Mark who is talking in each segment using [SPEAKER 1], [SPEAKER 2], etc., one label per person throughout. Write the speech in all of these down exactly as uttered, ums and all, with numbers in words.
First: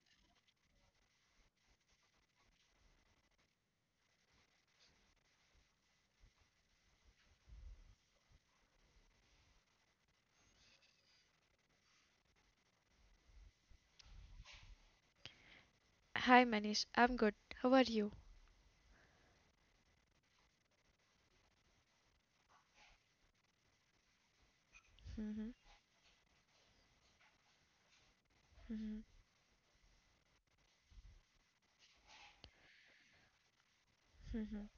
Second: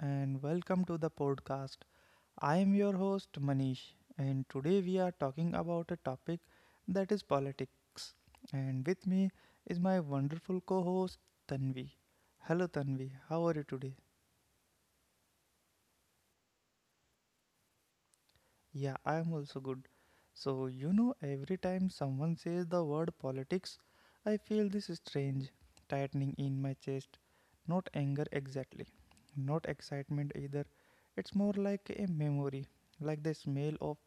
[SPEAKER 1] and welcome to the podcast. I am your host, Manish, and today we are talking about a topic that is politics. And with me is my wonderful co host, Tanvi. Hello, Tanvi, how are you today?
[SPEAKER 2] Hi Manish, I'm good. How are you?
[SPEAKER 1] Yeah, I am also good. So, you know, every time someone says the word politics, I feel this
[SPEAKER 2] Mm-hmm,
[SPEAKER 1] strange tightening in my chest. Not anger
[SPEAKER 2] mm-hmm,
[SPEAKER 1] exactly, not excitement either. It's more like a memory, like the smell of
[SPEAKER 2] mm-hmm.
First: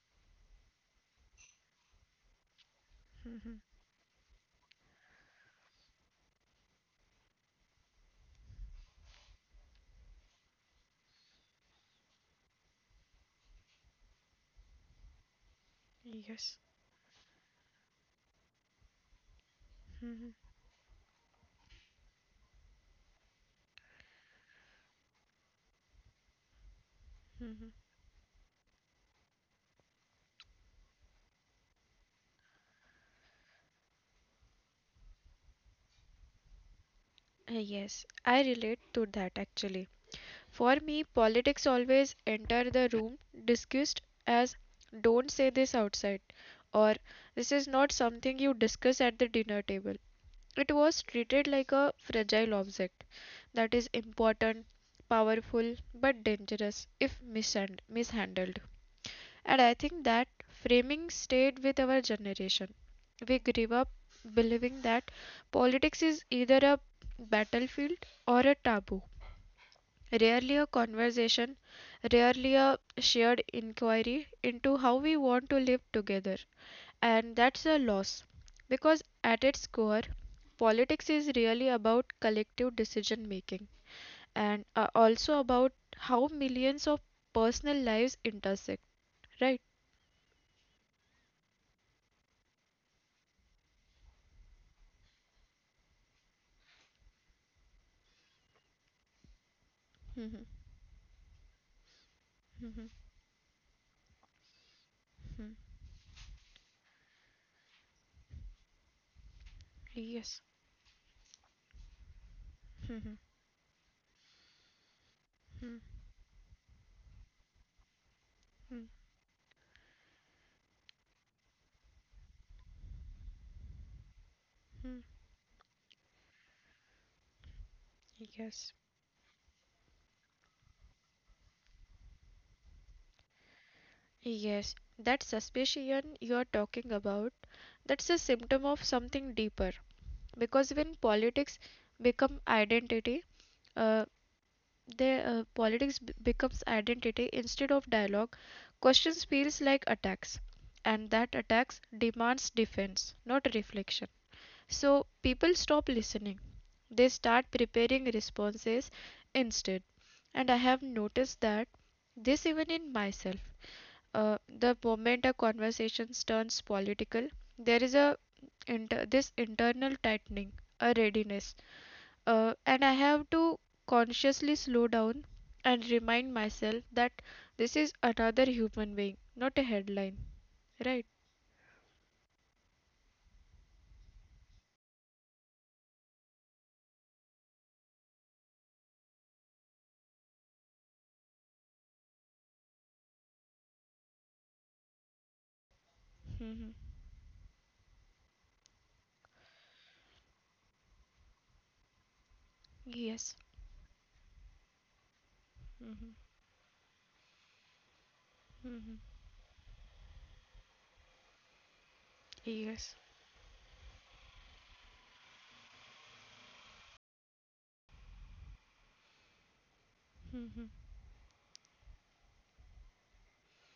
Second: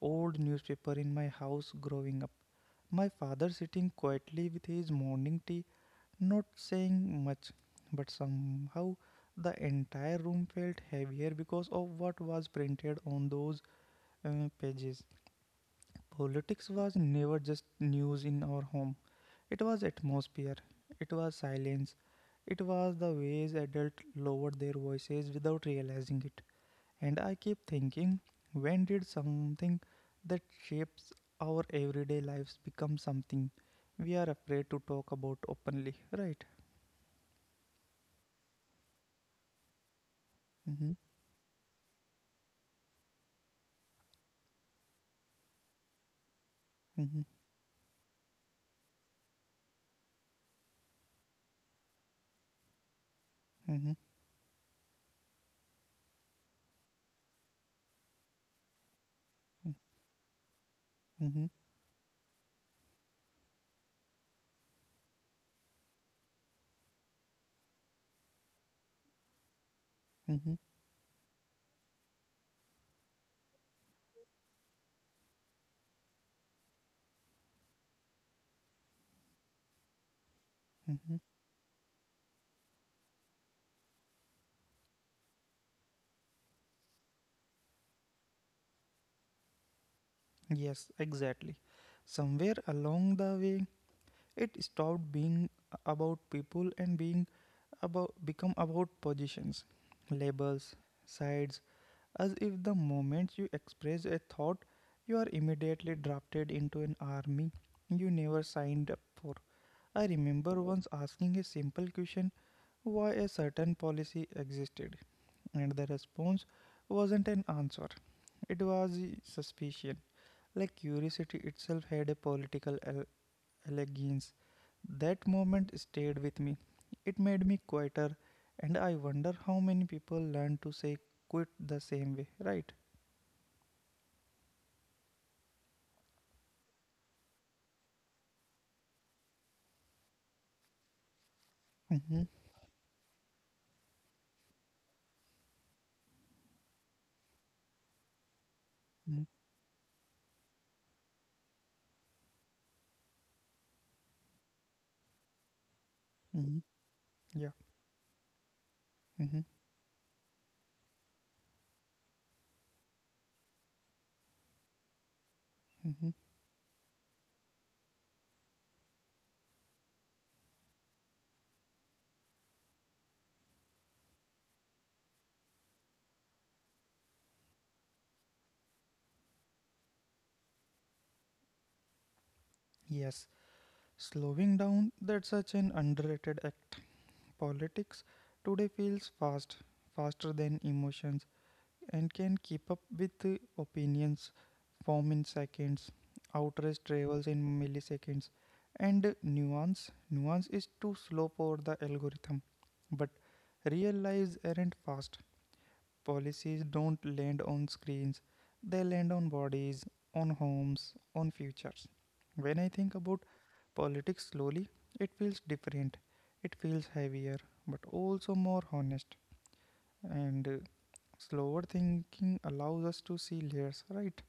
[SPEAKER 1] old newspaper in my house growing up. My father sitting quietly with his morning tea, not saying much, but somehow the entire room felt heavier because of what was printed on those uh, pages.
[SPEAKER 2] Yes.
[SPEAKER 1] Politics was never just news in our home. It was atmosphere, it was silence, it was the ways adults lowered their voices without realizing it. And I keep thinking, when did something that shapes our everyday lives become something we are afraid to talk about openly, right?
[SPEAKER 2] Uh, Yes, I relate to that actually. For
[SPEAKER 1] Mm-hmm,
[SPEAKER 2] me, politics always enter the room discussed as don't say this outside or
[SPEAKER 1] mm-hmm,
[SPEAKER 2] this is not something you discuss at the dinner table. It was treated like a fragile object that is
[SPEAKER 1] mm-hmm,
[SPEAKER 2] important, powerful, but dangerous if mishand- mishandled. And I think that framing
[SPEAKER 1] mm-hmm, mm-hmm,
[SPEAKER 2] stayed with our generation. We grew up believing that politics is either a battlefield or a taboo,
[SPEAKER 1] mm-hmm.
[SPEAKER 2] rarely a conversation, rarely a shared inquiry into how we want to live together. And that's a loss because at its core,
[SPEAKER 1] Mm-hmm.
[SPEAKER 2] politics is really about collective decision making and uh, also about how millions of personal lives intersect, right?
[SPEAKER 1] Yes, exactly. Somewhere along the way, it stopped being about people and being about become about positions, labels,
[SPEAKER 2] Mhm.
[SPEAKER 1] sides, as if the moment
[SPEAKER 2] Mhm.
[SPEAKER 1] you express a thought, you are immediately drafted into an army you never signed up for. I remember once
[SPEAKER 2] Yes.
[SPEAKER 1] asking a simple question why a certain policy existed, and the response wasn't an answer. It was suspicion. Like curiosity itself had a political al- allegiance. That moment
[SPEAKER 2] Mhm.
[SPEAKER 1] stayed with me. It made me quieter, and I wonder how many
[SPEAKER 2] Yes.
[SPEAKER 1] people learn to say quit the same way, right?
[SPEAKER 2] Yes. That suspicion you are talking about, that's a symptom of something deeper.
[SPEAKER 1] Mm-hmm.
[SPEAKER 2] Because when politics become identity, uh, the uh, politics b- becomes identity instead of dialogue. Questions feels like attacks, and that attacks demands defense, not reflection.
[SPEAKER 1] Mm-hmm.
[SPEAKER 2] So people stop
[SPEAKER 1] Yeah.
[SPEAKER 2] listening. They start
[SPEAKER 1] Mm-hmm.
[SPEAKER 2] preparing responses instead. And I have noticed that this even in myself. Uh,
[SPEAKER 1] Mm-hmm.
[SPEAKER 2] the moment a conversation turns political, there is a inter- this internal tightening, a readiness, uh, and I have to consciously slow down and remind myself that this is another human being, not a headline, right?
[SPEAKER 1] Yes, slowing down, that's such an underrated act. Politics today feels fast, faster than emotions. And can keep up with the opinions form in seconds, outrage travels in
[SPEAKER 2] Hmm.
[SPEAKER 1] milliseconds, and nuance. Nuance is too slow for the algorithm. But real
[SPEAKER 2] Yes.
[SPEAKER 1] lives aren't fast. Policies
[SPEAKER 2] Hmm.
[SPEAKER 1] don't land on screens, they land on
[SPEAKER 2] Hmm.
[SPEAKER 1] bodies, on homes, on futures. When I think about
[SPEAKER 2] Yes.
[SPEAKER 1] politics slowly, it feels different. It feels heavier, but also more honest. And uh,
[SPEAKER 2] Mm-hmm.
[SPEAKER 1] Slower thinking allows us to see layers, right?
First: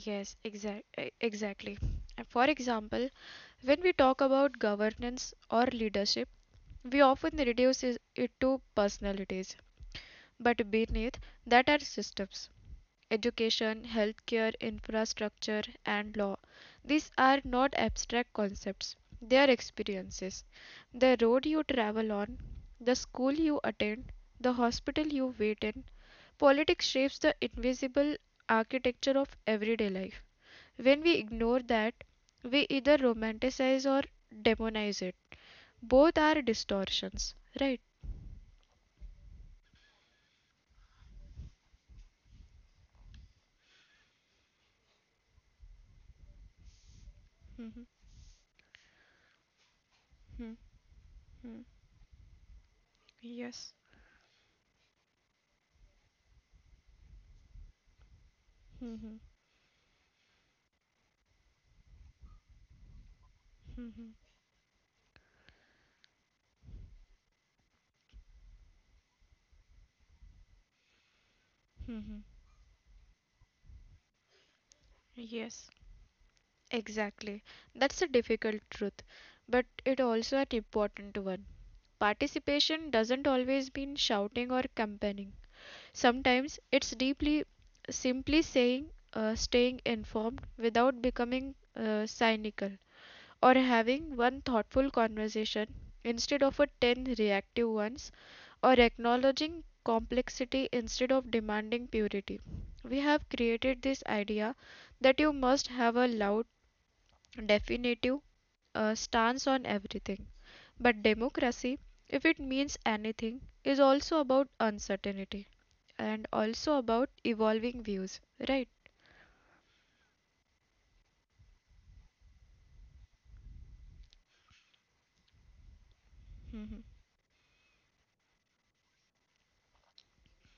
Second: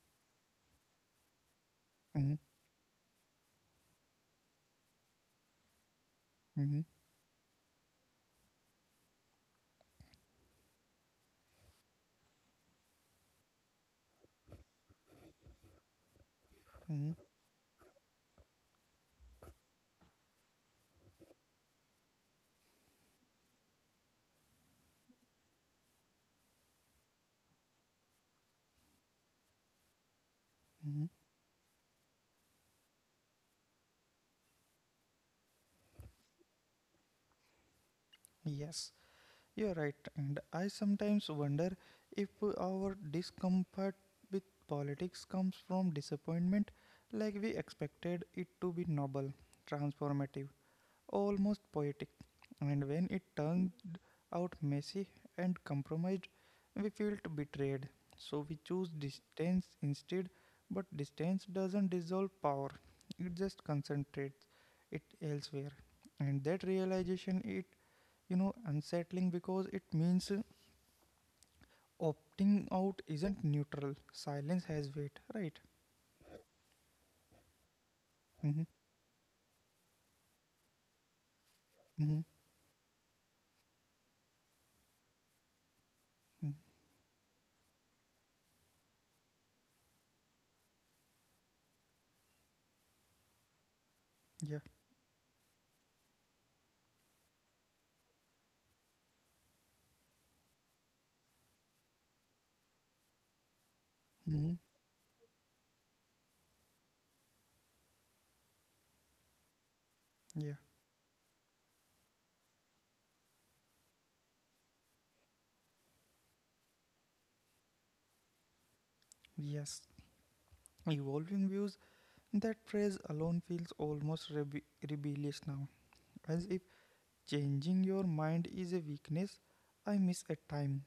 [SPEAKER 2] Yes, exact, exactly. Uh,
[SPEAKER 1] Hmm.
[SPEAKER 2] For example, when we talk about governance or leadership,
[SPEAKER 1] Hmm.
[SPEAKER 2] we often reduce is- it to personalities, but beneath that are systems. Education, healthcare, infrastructure, and law. These
[SPEAKER 1] Hmm.
[SPEAKER 2] are not abstract concepts, they are experiences. The road you travel on, the school you attend, the hospital you wait in, politics shapes the invisible architecture of everyday life. When
[SPEAKER 1] Hmm.
[SPEAKER 2] we ignore that, we either romanticize or demonize it. Both are distortions, right?
[SPEAKER 1] Yes, you're right. And I sometimes wonder if our discomfort with politics comes from disappointment, like we
[SPEAKER 2] Mhm,
[SPEAKER 1] expected it to be noble, transformative,
[SPEAKER 2] mhm,
[SPEAKER 1] almost
[SPEAKER 2] mhm.
[SPEAKER 1] poetic. And when it
[SPEAKER 2] Yes.
[SPEAKER 1] turns out messy and compromised, we feel betrayed. So we choose
[SPEAKER 2] Mhm,
[SPEAKER 1] distance instead, but distance doesn't dissolve power, it just
[SPEAKER 2] mhm,
[SPEAKER 1] concentrates it elsewhere. And that realization it, you know, unsettling because it means uh,
[SPEAKER 2] mhm.
[SPEAKER 1] opting out isn't neutral. Silence has weight, right?
[SPEAKER 2] Yes. Exactly. That's a difficult
[SPEAKER 1] Mm-hmm.
[SPEAKER 2] truth, but it also an important one.
[SPEAKER 1] Mm-hmm.
[SPEAKER 2] Participation doesn't always mean shouting or campaigning. Sometimes
[SPEAKER 1] Mm.
[SPEAKER 2] it's deeply simply saying uh, staying informed without becoming uh, cynical, or having
[SPEAKER 1] Yeah.
[SPEAKER 2] one thoughtful conversation instead of a ten reactive ones, or acknowledging complexity instead of demanding purity. We
[SPEAKER 1] Mm-hmm.
[SPEAKER 2] have created this idea that you must have a loud, definitive uh, stance
[SPEAKER 1] Yeah.
[SPEAKER 2] on everything. But democracy, if it means anything, is also about uncertainty and also about evolving views, right?
[SPEAKER 1] Yes. Evolving views, that phrase alone feels almost rebe- rebellious now, as if
[SPEAKER 2] Mm-hmm.
[SPEAKER 1] changing your mind is a weakness I miss at time,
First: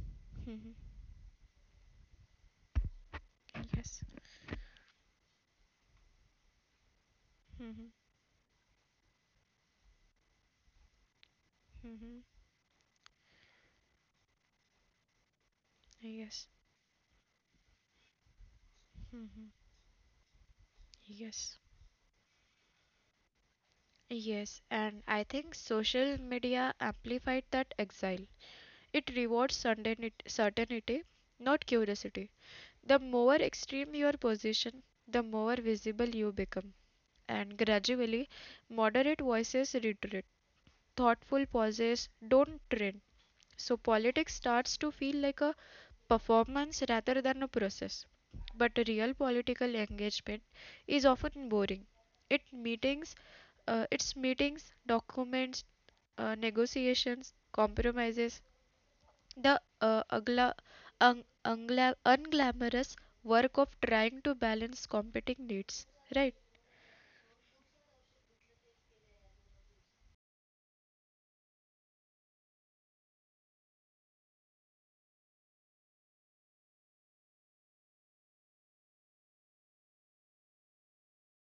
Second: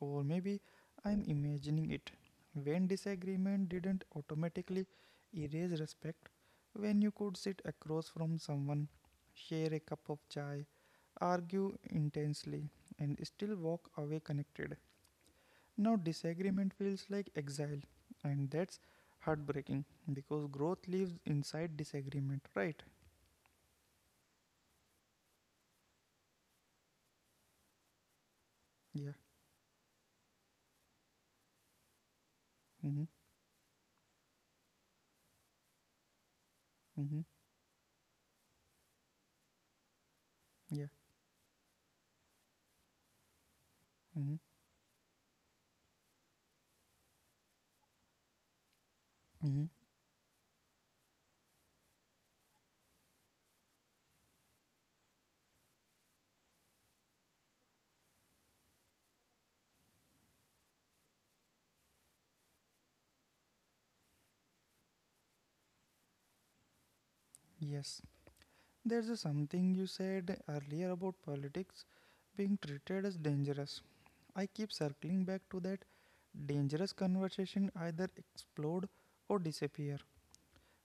[SPEAKER 1] or maybe
[SPEAKER 2] Mm-hmm.
[SPEAKER 1] I'm imagining it. When disagreement didn't
[SPEAKER 2] Yes.
[SPEAKER 1] automatically erase respect, when you could sit
[SPEAKER 2] Mm-hmm.
[SPEAKER 1] across from someone, share a cup of chai, argue
[SPEAKER 2] Mm-hmm.
[SPEAKER 1] intensely, and still walk away connected. Now,
[SPEAKER 2] Yes.
[SPEAKER 1] disagreement feels like exile, and that's heartbreaking because growth lives
[SPEAKER 2] Yes.
[SPEAKER 1] inside disagreement, right?
[SPEAKER 2] Yes, and I think social media amplified that exile. It
[SPEAKER 1] Yeah.
[SPEAKER 2] rewards certainty, certainty, not curiosity. The
[SPEAKER 1] Mm-hmm.
[SPEAKER 2] more extreme your position, the more visible you become.
[SPEAKER 1] Mm-hmm.
[SPEAKER 2] And gradually, moderate voices retreat.
[SPEAKER 1] Yeah.
[SPEAKER 2] Thoughtful pauses don't trend. So politics
[SPEAKER 1] Mm-hmm.
[SPEAKER 2] starts to feel like a performance rather than a process. But real political
[SPEAKER 1] Mm-hmm.
[SPEAKER 2] engagement is often boring. It meetings uh, its meetings, documents, uh, negotiations, compromises, the uh, ugla, un, ungla, unglamorous work of trying to balance competing needs, right?
[SPEAKER 1] Yes. There's a something you said earlier about politics being treated as dangerous. I keep circling back to that dangerous conversation either explode or disappear.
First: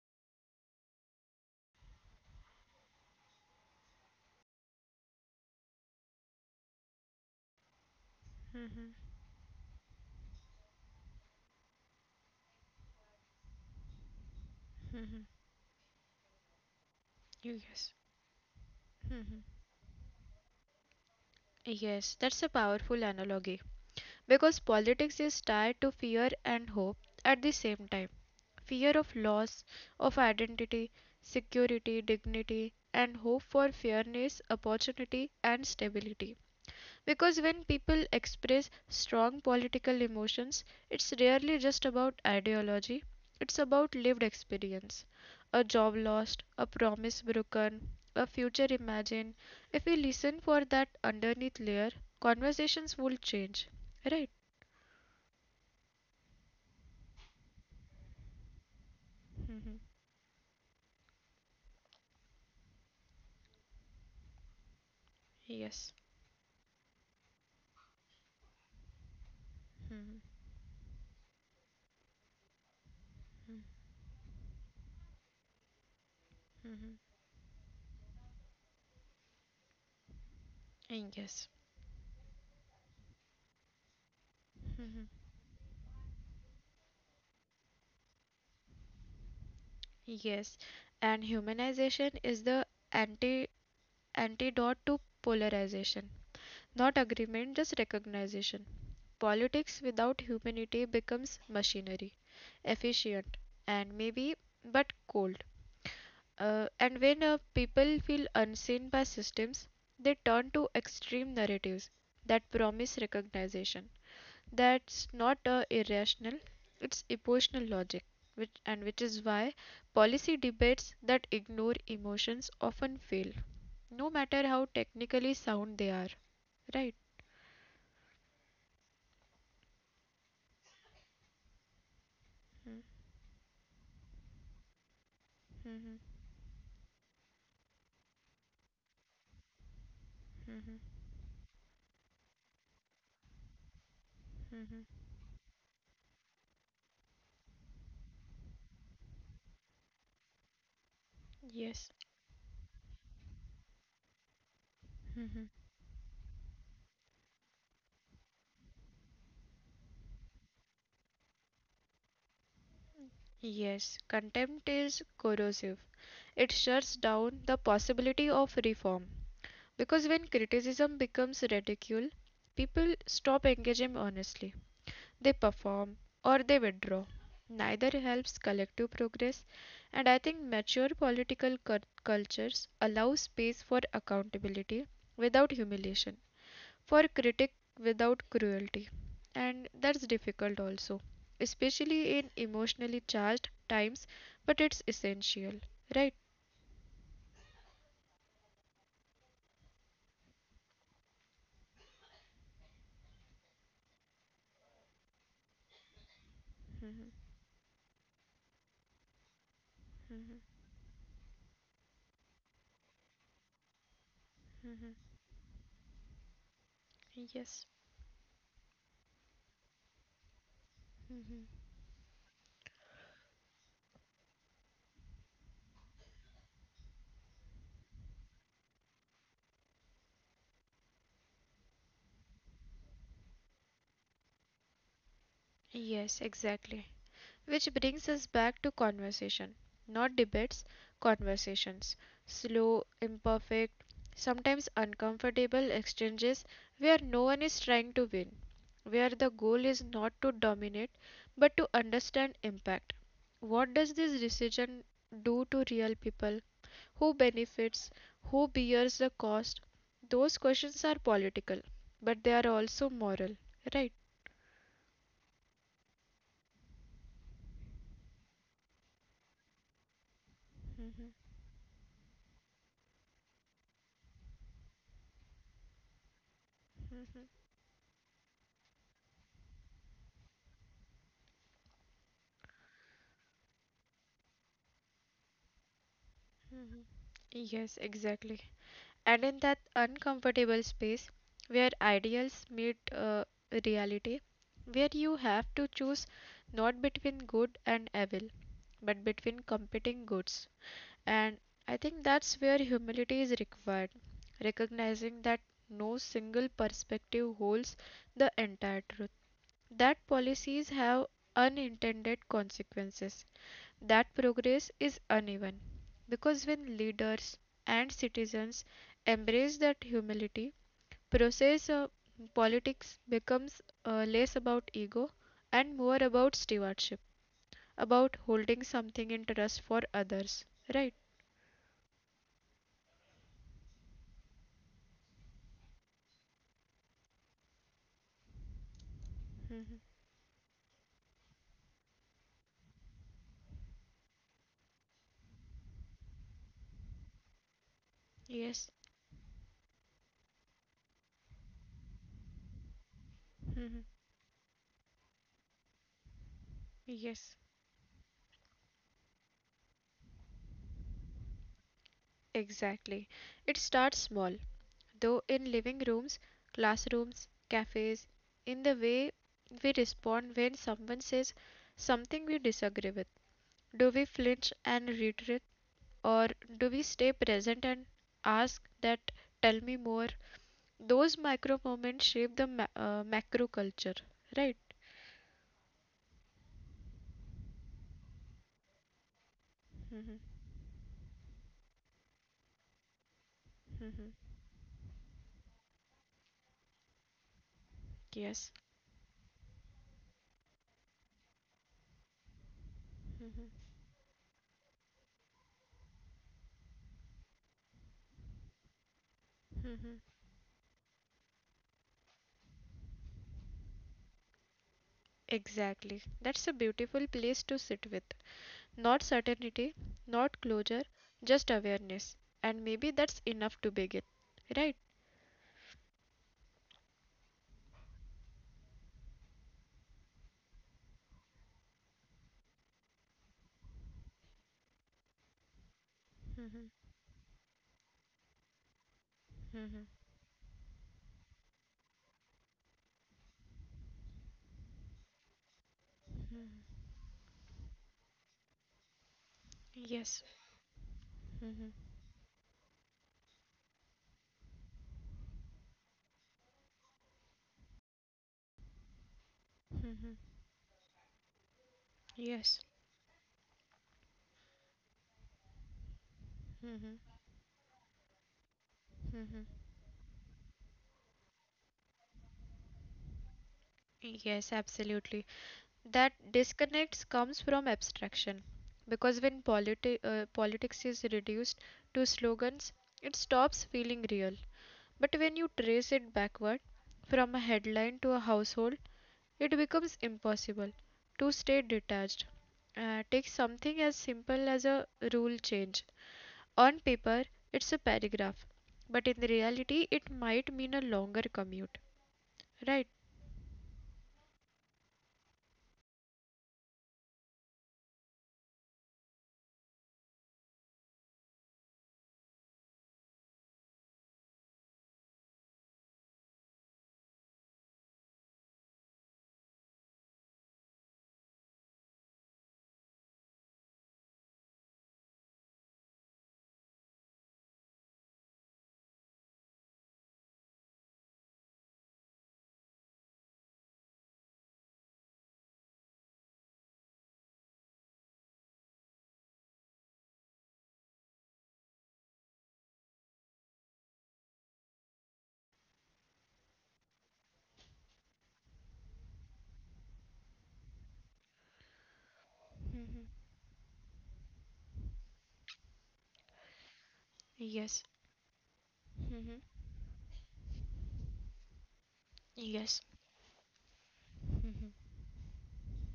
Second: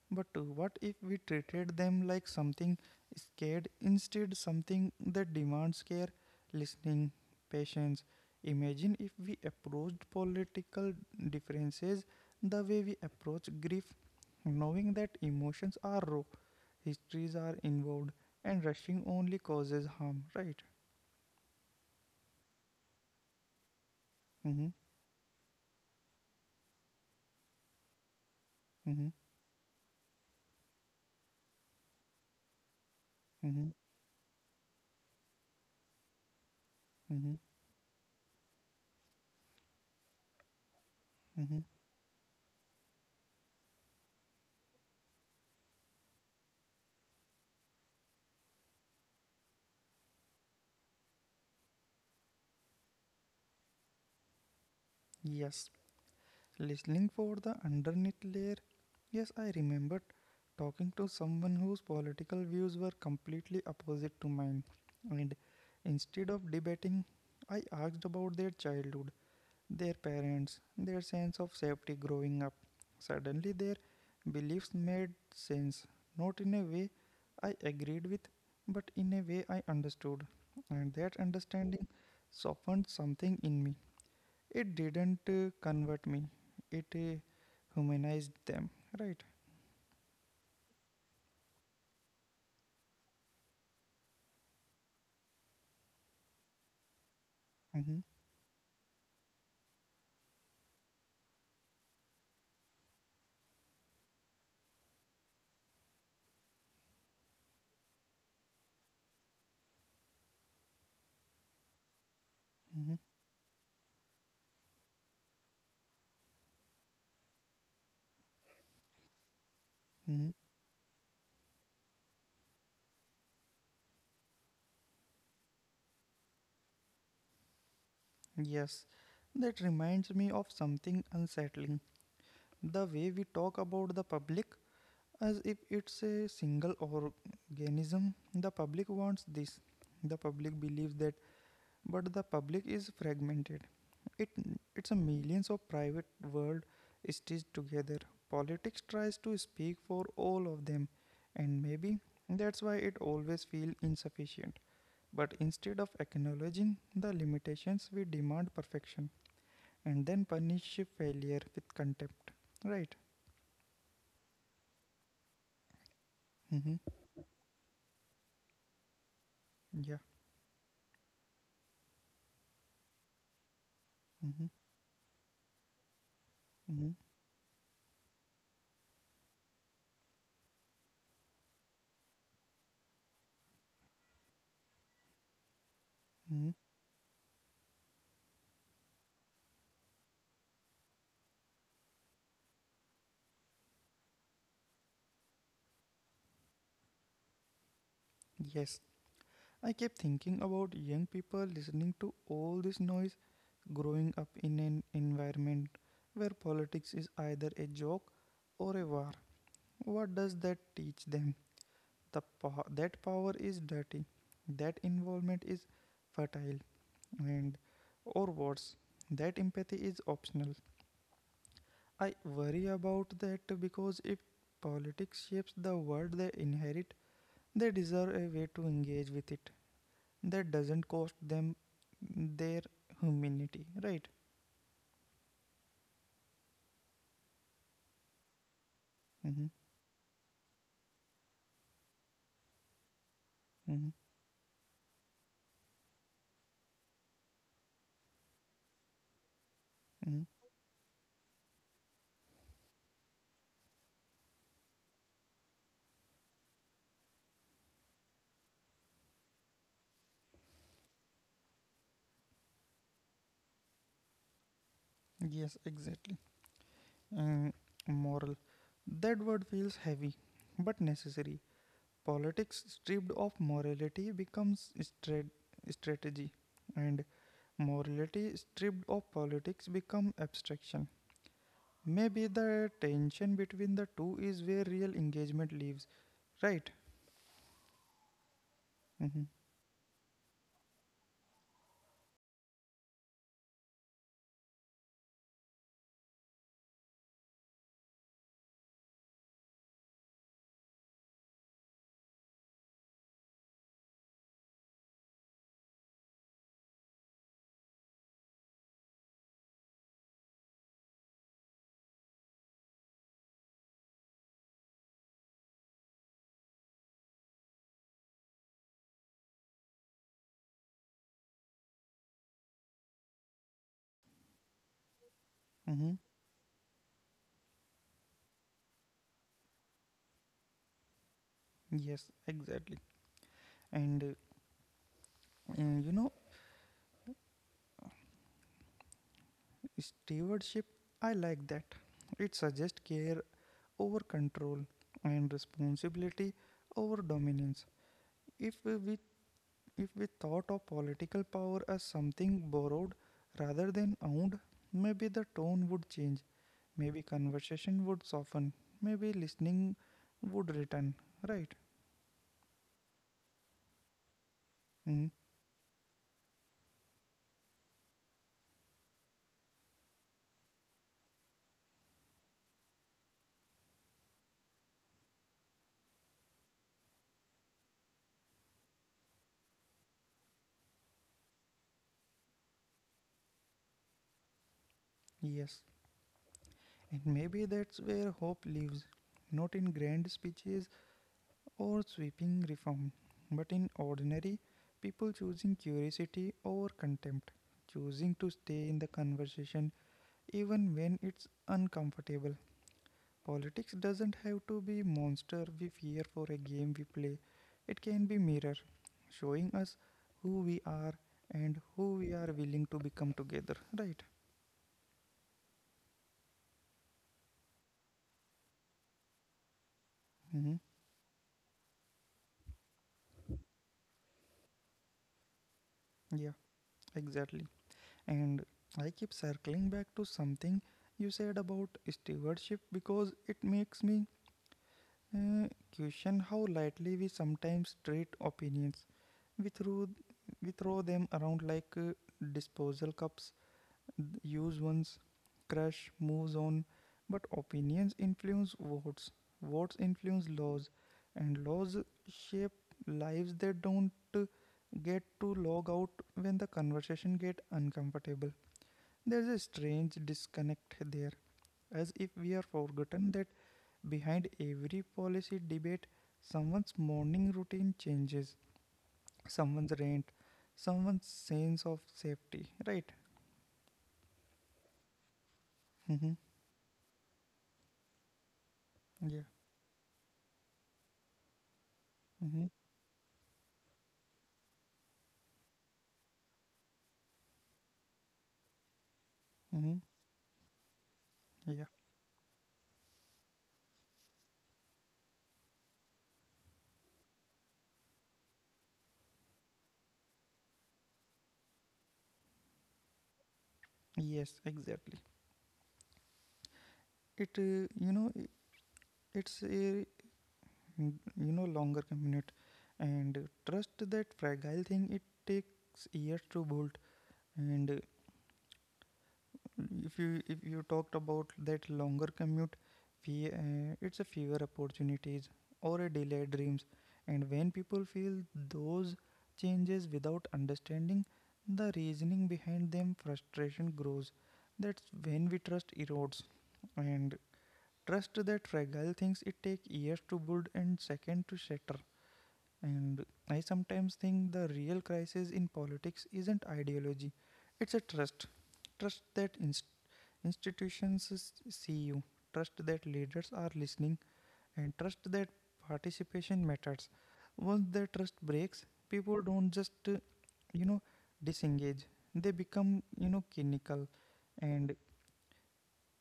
[SPEAKER 1] But uh, what if we treated them like something scared instead something that demands care, listening, patience? Imagine if we approached political differences the way we approach grief. Knowing that emotions are raw, histories are
[SPEAKER 2] Yes.
[SPEAKER 1] involved, and rushing
[SPEAKER 2] Mhm.
[SPEAKER 1] only causes harm, right?
[SPEAKER 2] Yes, that's a powerful analogy because
[SPEAKER 1] Mm-hmm,
[SPEAKER 2] politics is tied to fear and hope at the same time. Fear of
[SPEAKER 1] mm-hmm,
[SPEAKER 2] loss of identity, security, dignity, and hope for
[SPEAKER 1] mm-hmm,
[SPEAKER 2] fairness, opportunity, and stability. Because
[SPEAKER 1] mm-hmm,
[SPEAKER 2] when people express strong political emotions, it's rarely
[SPEAKER 1] mm-hmm.
[SPEAKER 2] just about ideology, it's about lived experience. A job lost, a promise broken, a future imagined. If we listen for that underneath layer, conversations will change. Right?
[SPEAKER 1] Yes, listening for the underneath layer. Yes, I
[SPEAKER 2] Mhm.
[SPEAKER 1] remembered talking to someone whose political views were completely opposite to mine. And
[SPEAKER 2] Yes.
[SPEAKER 1] instead of debating, I asked about their childhood, their
[SPEAKER 2] Hmm.
[SPEAKER 1] parents, their sense of safety growing up. Suddenly, their beliefs made sense, not in a way I agreed with, but in a way I understood. And that
[SPEAKER 2] Yes.
[SPEAKER 1] understanding softened something in me. It didn't uh, convert me, it uh, humanized them, right?
[SPEAKER 2] Yes. And humanization is the anti antidote to polarization. Not agreement, just
[SPEAKER 1] Mm-hmm,
[SPEAKER 2] recognition. Politics without humanity becomes machinery, efficient, and maybe but cold. Uh, and when uh, people feel unseen by systems, they turn to extreme narratives that
[SPEAKER 1] mm-hmm,
[SPEAKER 2] promise recognition. That's not uh, irrational, it's emotional logic, which, and which is why
[SPEAKER 1] mm-hmm.
[SPEAKER 2] policy debates that ignore emotions often fail, no matter how technically sound they are. Right?
[SPEAKER 1] Yes, that reminds me of something unsettling the way we talk about the public as if
[SPEAKER 2] Mhm.
[SPEAKER 1] it's a single organism. The public wants this. The public
[SPEAKER 2] Mhm.
[SPEAKER 1] believes that, but the public is fragmented. It it's a millions of private world stitched together. Politics tries to speak for all of them, and maybe
[SPEAKER 2] Yes.
[SPEAKER 1] that's why it always feels insufficient. But
[SPEAKER 2] Mhm.
[SPEAKER 1] instead of acknowledging the limitations, we demand perfection and then punish failure with contempt. Right?
[SPEAKER 2] Yes. Contempt is corrosive. It
[SPEAKER 1] Mm-hmm.
[SPEAKER 2] shuts down the possibility of reform.
[SPEAKER 1] Yeah.
[SPEAKER 2] Because when criticism becomes ridicule, people stop engaging
[SPEAKER 1] Mm-hmm.
[SPEAKER 2] honestly. They perform or they
[SPEAKER 1] Mm-hmm.
[SPEAKER 2] withdraw. Neither helps collective progress, and I think mature political cul- cultures allow space for accountability without humiliation,
[SPEAKER 1] Mm-hmm.
[SPEAKER 2] for critic without cruelty, and that's difficult also, especially in emotionally charged times, but it's essential, right?
[SPEAKER 1] Yes, I kept thinking about young people listening to all this noise, growing up in an environment where politics is either a joke or a war. What does that teach them? The po- that power is dirty, that involvement is fertile, and
[SPEAKER 2] Yes.
[SPEAKER 1] or worse, that empathy is optional. I worry about that because if politics shapes the world they inherit, they deserve a way to engage with it that doesn't cost them their humanity, right?
[SPEAKER 2] Yes, exactly. Which brings us back to
[SPEAKER 1] Mm-hmm,
[SPEAKER 2] conversation, not debates, conversations. Slow,
[SPEAKER 1] mm-hmm,
[SPEAKER 2] imperfect, sometimes uncomfortable exchanges where no one is trying to win, where the goal is
[SPEAKER 1] mm-hmm.
[SPEAKER 2] not to dominate but to understand impact. What does this decision do to real people? Who benefits? Who bears the cost? Those questions are political, but they are also moral, right?
[SPEAKER 1] Yes, exactly. Uh, moral. That word feels heavy, but
[SPEAKER 2] Mhm.
[SPEAKER 1] necessary. Politics stripped of morality becomes stra strategy, and morality stripped of politics become abstraction. Maybe the tension between the two is where real engagement lives, right?
[SPEAKER 2] Mhm. Yes, exactly.
[SPEAKER 1] Mm-hmm,
[SPEAKER 2] And in that uncomfortable space where ideals meet uh, reality, where you have to choose not between good and evil, but between competing goods. And I think that's where humility is required, recognizing that no single perspective holds the entire truth, that policies have unintended consequences, that progress is uneven. Because when leaders and citizens embrace that humility, process uh, politics becomes uh, less about ego
[SPEAKER 1] mm-hmm.
[SPEAKER 2] and more about stewardship, about holding something in trust for others. Right?
[SPEAKER 1] Yes, exactly. And uh, you know,
[SPEAKER 2] Hmm.
[SPEAKER 1] stewardship, I like that. It suggests care over control and responsibility over dominance. If
[SPEAKER 2] Yes.
[SPEAKER 1] we if we thought of political power as something borrowed rather
[SPEAKER 2] Hmm.
[SPEAKER 1] than owned, maybe the tone would change. Maybe
[SPEAKER 2] Yes.
[SPEAKER 1] conversation would soften. Maybe listening would return. Right?
[SPEAKER 2] Exactly. It starts small,
[SPEAKER 1] Mm,
[SPEAKER 2] though in living rooms, classrooms, cafes, in the way we respond when someone says something we disagree with. Do we flinch and retreat, or do we stay present and ask that tell me more? Those micro moments shape the ma- uh, macro culture, right?
[SPEAKER 1] yes. And maybe that's where hope lives. Not in
[SPEAKER 2] Hmm.
[SPEAKER 1] grand speeches, or sweeping reform, but in
[SPEAKER 2] Hmm.
[SPEAKER 1] ordinary, people choosing curiosity over contempt, choosing to
[SPEAKER 2] Yes.
[SPEAKER 1] stay in the conversation even when it's uncomfortable. Politics doesn't have to be monster we fear for a game we play. It can be mirror showing us
[SPEAKER 2] Hmm.
[SPEAKER 1] who we are and who we are willing to become together, right?
[SPEAKER 2] Exactly. That's a beautiful place to sit with. Not certainty, not closure,
[SPEAKER 1] Hmm.
[SPEAKER 2] just awareness. And maybe that's enough to begin, right?
[SPEAKER 1] Yeah, exactly. And I keep circling back to something you said about stewardship because it makes me uh, question how
[SPEAKER 2] Hmm.
[SPEAKER 1] lightly we sometimes treat opinions. We
[SPEAKER 2] Hmm.
[SPEAKER 1] throw, we throw them around like uh, disposal cups, use once, crush, moves on. But opinions influence votes, votes
[SPEAKER 2] Yes.
[SPEAKER 1] influence laws, and laws shape lives. They don't uh, get to log out when the conversation get uncomfortable. There's a strange
[SPEAKER 2] Hmm.
[SPEAKER 1] disconnect there as if we
[SPEAKER 2] Yes.
[SPEAKER 1] are forgotten that behind every policy debate, someone's
[SPEAKER 2] Hmm.
[SPEAKER 1] morning routine changes,
[SPEAKER 2] Hmm.
[SPEAKER 1] someone's rent, someone's sense of safety, right?
[SPEAKER 2] Yes, absolutely.
[SPEAKER 1] Mm-hmm.
[SPEAKER 2] That disconnects comes from abstraction because
[SPEAKER 1] Yeah.
[SPEAKER 2] when politi- uh, politics is reduced to
[SPEAKER 1] Mm-hmm.
[SPEAKER 2] slogans, it stops feeling real. But when you trace it backward from a headline to a household, it
[SPEAKER 1] Mm-hmm.
[SPEAKER 2] becomes impossible to stay
[SPEAKER 1] Yeah.
[SPEAKER 2] detached. Uh, take something as simple as a rule change. On paper it's a paragraph, but in reality it might mean a longer commute, right?
[SPEAKER 1] Yes, exactly. It, uh, you know, I- it's a, mm, you know, Longer commute and uh, trust that fragile thing, it takes years to build and uh, if you if you talked about that longer commute fe- uh, it's a fewer opportunities or a delayed dreams and when people feel those changes without understanding the reasoning behind them frustration grows. That's when we trust erodes and trust that fragile things it take years to build and second to shatter. And I sometimes think the real crisis in politics isn't ideology, it's a trust. Trust that institutions see you, trust that
[SPEAKER 2] Hmm.
[SPEAKER 1] leaders are listening, and trust that participation matters. Once
[SPEAKER 2] Yes.
[SPEAKER 1] that trust breaks, people
[SPEAKER 2] Hmm.
[SPEAKER 1] don't just, uh, you know, disengage. They become,
[SPEAKER 2] Yes.
[SPEAKER 1] you know, cynical, and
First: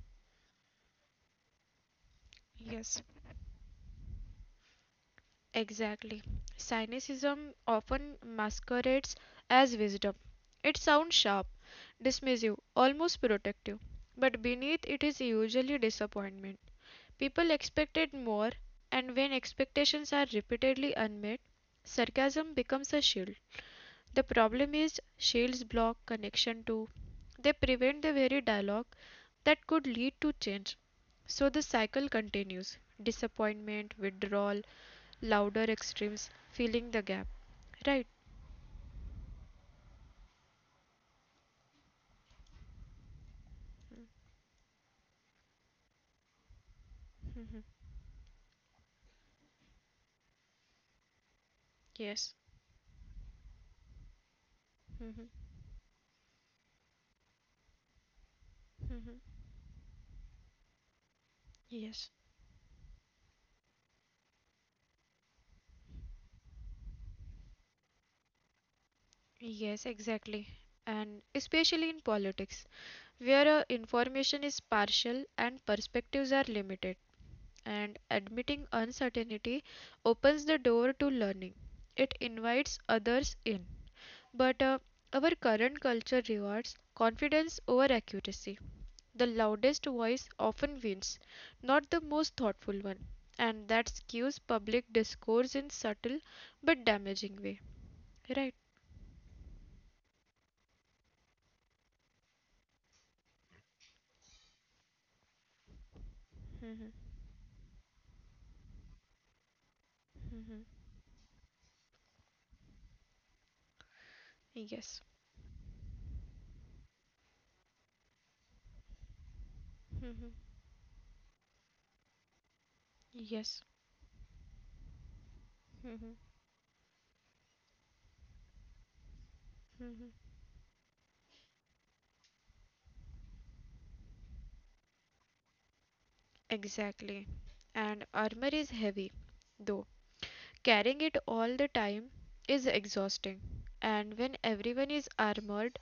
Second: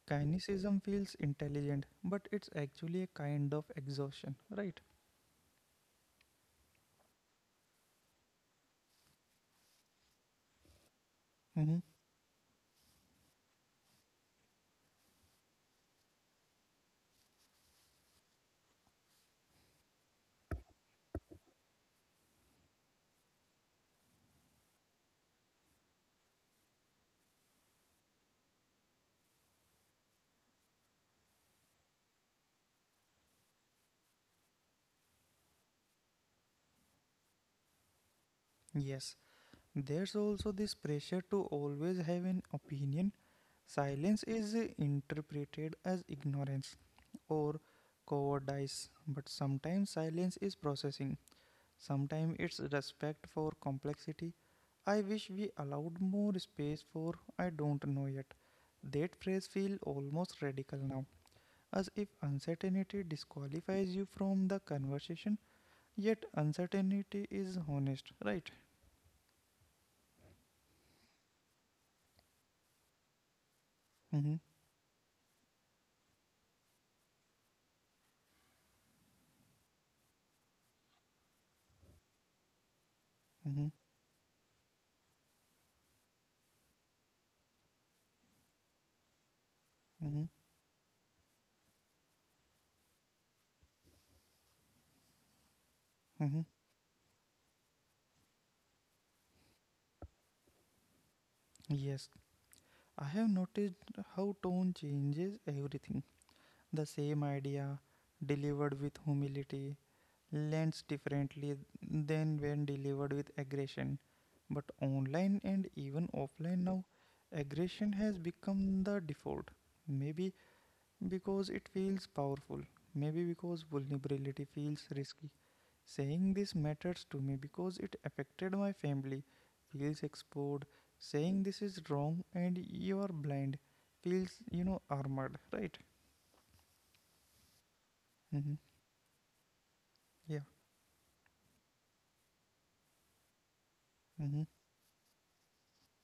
[SPEAKER 1] cynicism feels intelligent, but it's
[SPEAKER 2] Yes.
[SPEAKER 1] actually a kind of exhaustion, right?
[SPEAKER 2] Exactly. Cynicism often masquerades as wisdom. It sounds sharp,
[SPEAKER 1] Mm-hmm.
[SPEAKER 2] dismissive, almost protective, but beneath it is usually disappointment. People expected more, and when expectations are repeatedly unmet, sarcasm becomes a shield. The problem is, shields block connection too. They prevent the very dialogue that could lead to change. So the cycle continues: disappointment, withdrawal, louder extremes filling the gap, right?
[SPEAKER 1] Yes, there's also this pressure to always have an opinion. Silence is interpreted as ignorance or cowardice, but sometimes silence is processing, sometimes
[SPEAKER 2] Yes.
[SPEAKER 1] it's respect for complexity. I wish we
[SPEAKER 2] Hmm.
[SPEAKER 1] allowed more space for I don't know yet. That phrase
[SPEAKER 2] Hmm.
[SPEAKER 1] feels almost radical now, as if
[SPEAKER 2] Yes.
[SPEAKER 1] uncertainty disqualifies you from the conversation, yet uncertainty is honest, right?
[SPEAKER 2] Yes, exactly, and especially in politics where uh,
[SPEAKER 1] Mm-hmm,
[SPEAKER 2] information is partial and perspectives are limited, and admitting uncertainty opens the door to learning, it invites
[SPEAKER 1] mm-hmm,
[SPEAKER 2] others in. But uh, our current culture rewards confidence over accuracy. The
[SPEAKER 1] mm-hmm, mm-hmm.
[SPEAKER 2] loudest voice often wins, not the most thoughtful one, and that skews public discourse in
[SPEAKER 1] Mm-hmm.
[SPEAKER 2] subtle but damaging way. Right?
[SPEAKER 1] Yes, I have noticed how tone changes everything. The
[SPEAKER 2] Mm-hmm.
[SPEAKER 1] same idea, delivered with humility, lands
[SPEAKER 2] Mm-hmm.
[SPEAKER 1] differently than when delivered with aggression. But
[SPEAKER 2] Yes.
[SPEAKER 1] online and even offline now, aggression has become the default. Maybe
[SPEAKER 2] Mm-hmm.
[SPEAKER 1] because it feels powerful. Maybe because
[SPEAKER 2] Yes.
[SPEAKER 1] vulnerability feels risky. Saying
[SPEAKER 2] Mm-hmm.
[SPEAKER 1] this matters to me because it affected my family feels
[SPEAKER 2] Mm-hmm.
[SPEAKER 1] exposed. Saying this is wrong and you are blind feels, you know, armored, right?
[SPEAKER 2] Exactly. And
[SPEAKER 1] Mm-hmm.
[SPEAKER 2] armor is heavy, though.
[SPEAKER 1] Yeah.
[SPEAKER 2] Carrying it all the time is exhausting. And
[SPEAKER 1] Mm-hmm.
[SPEAKER 2] when everyone is armored,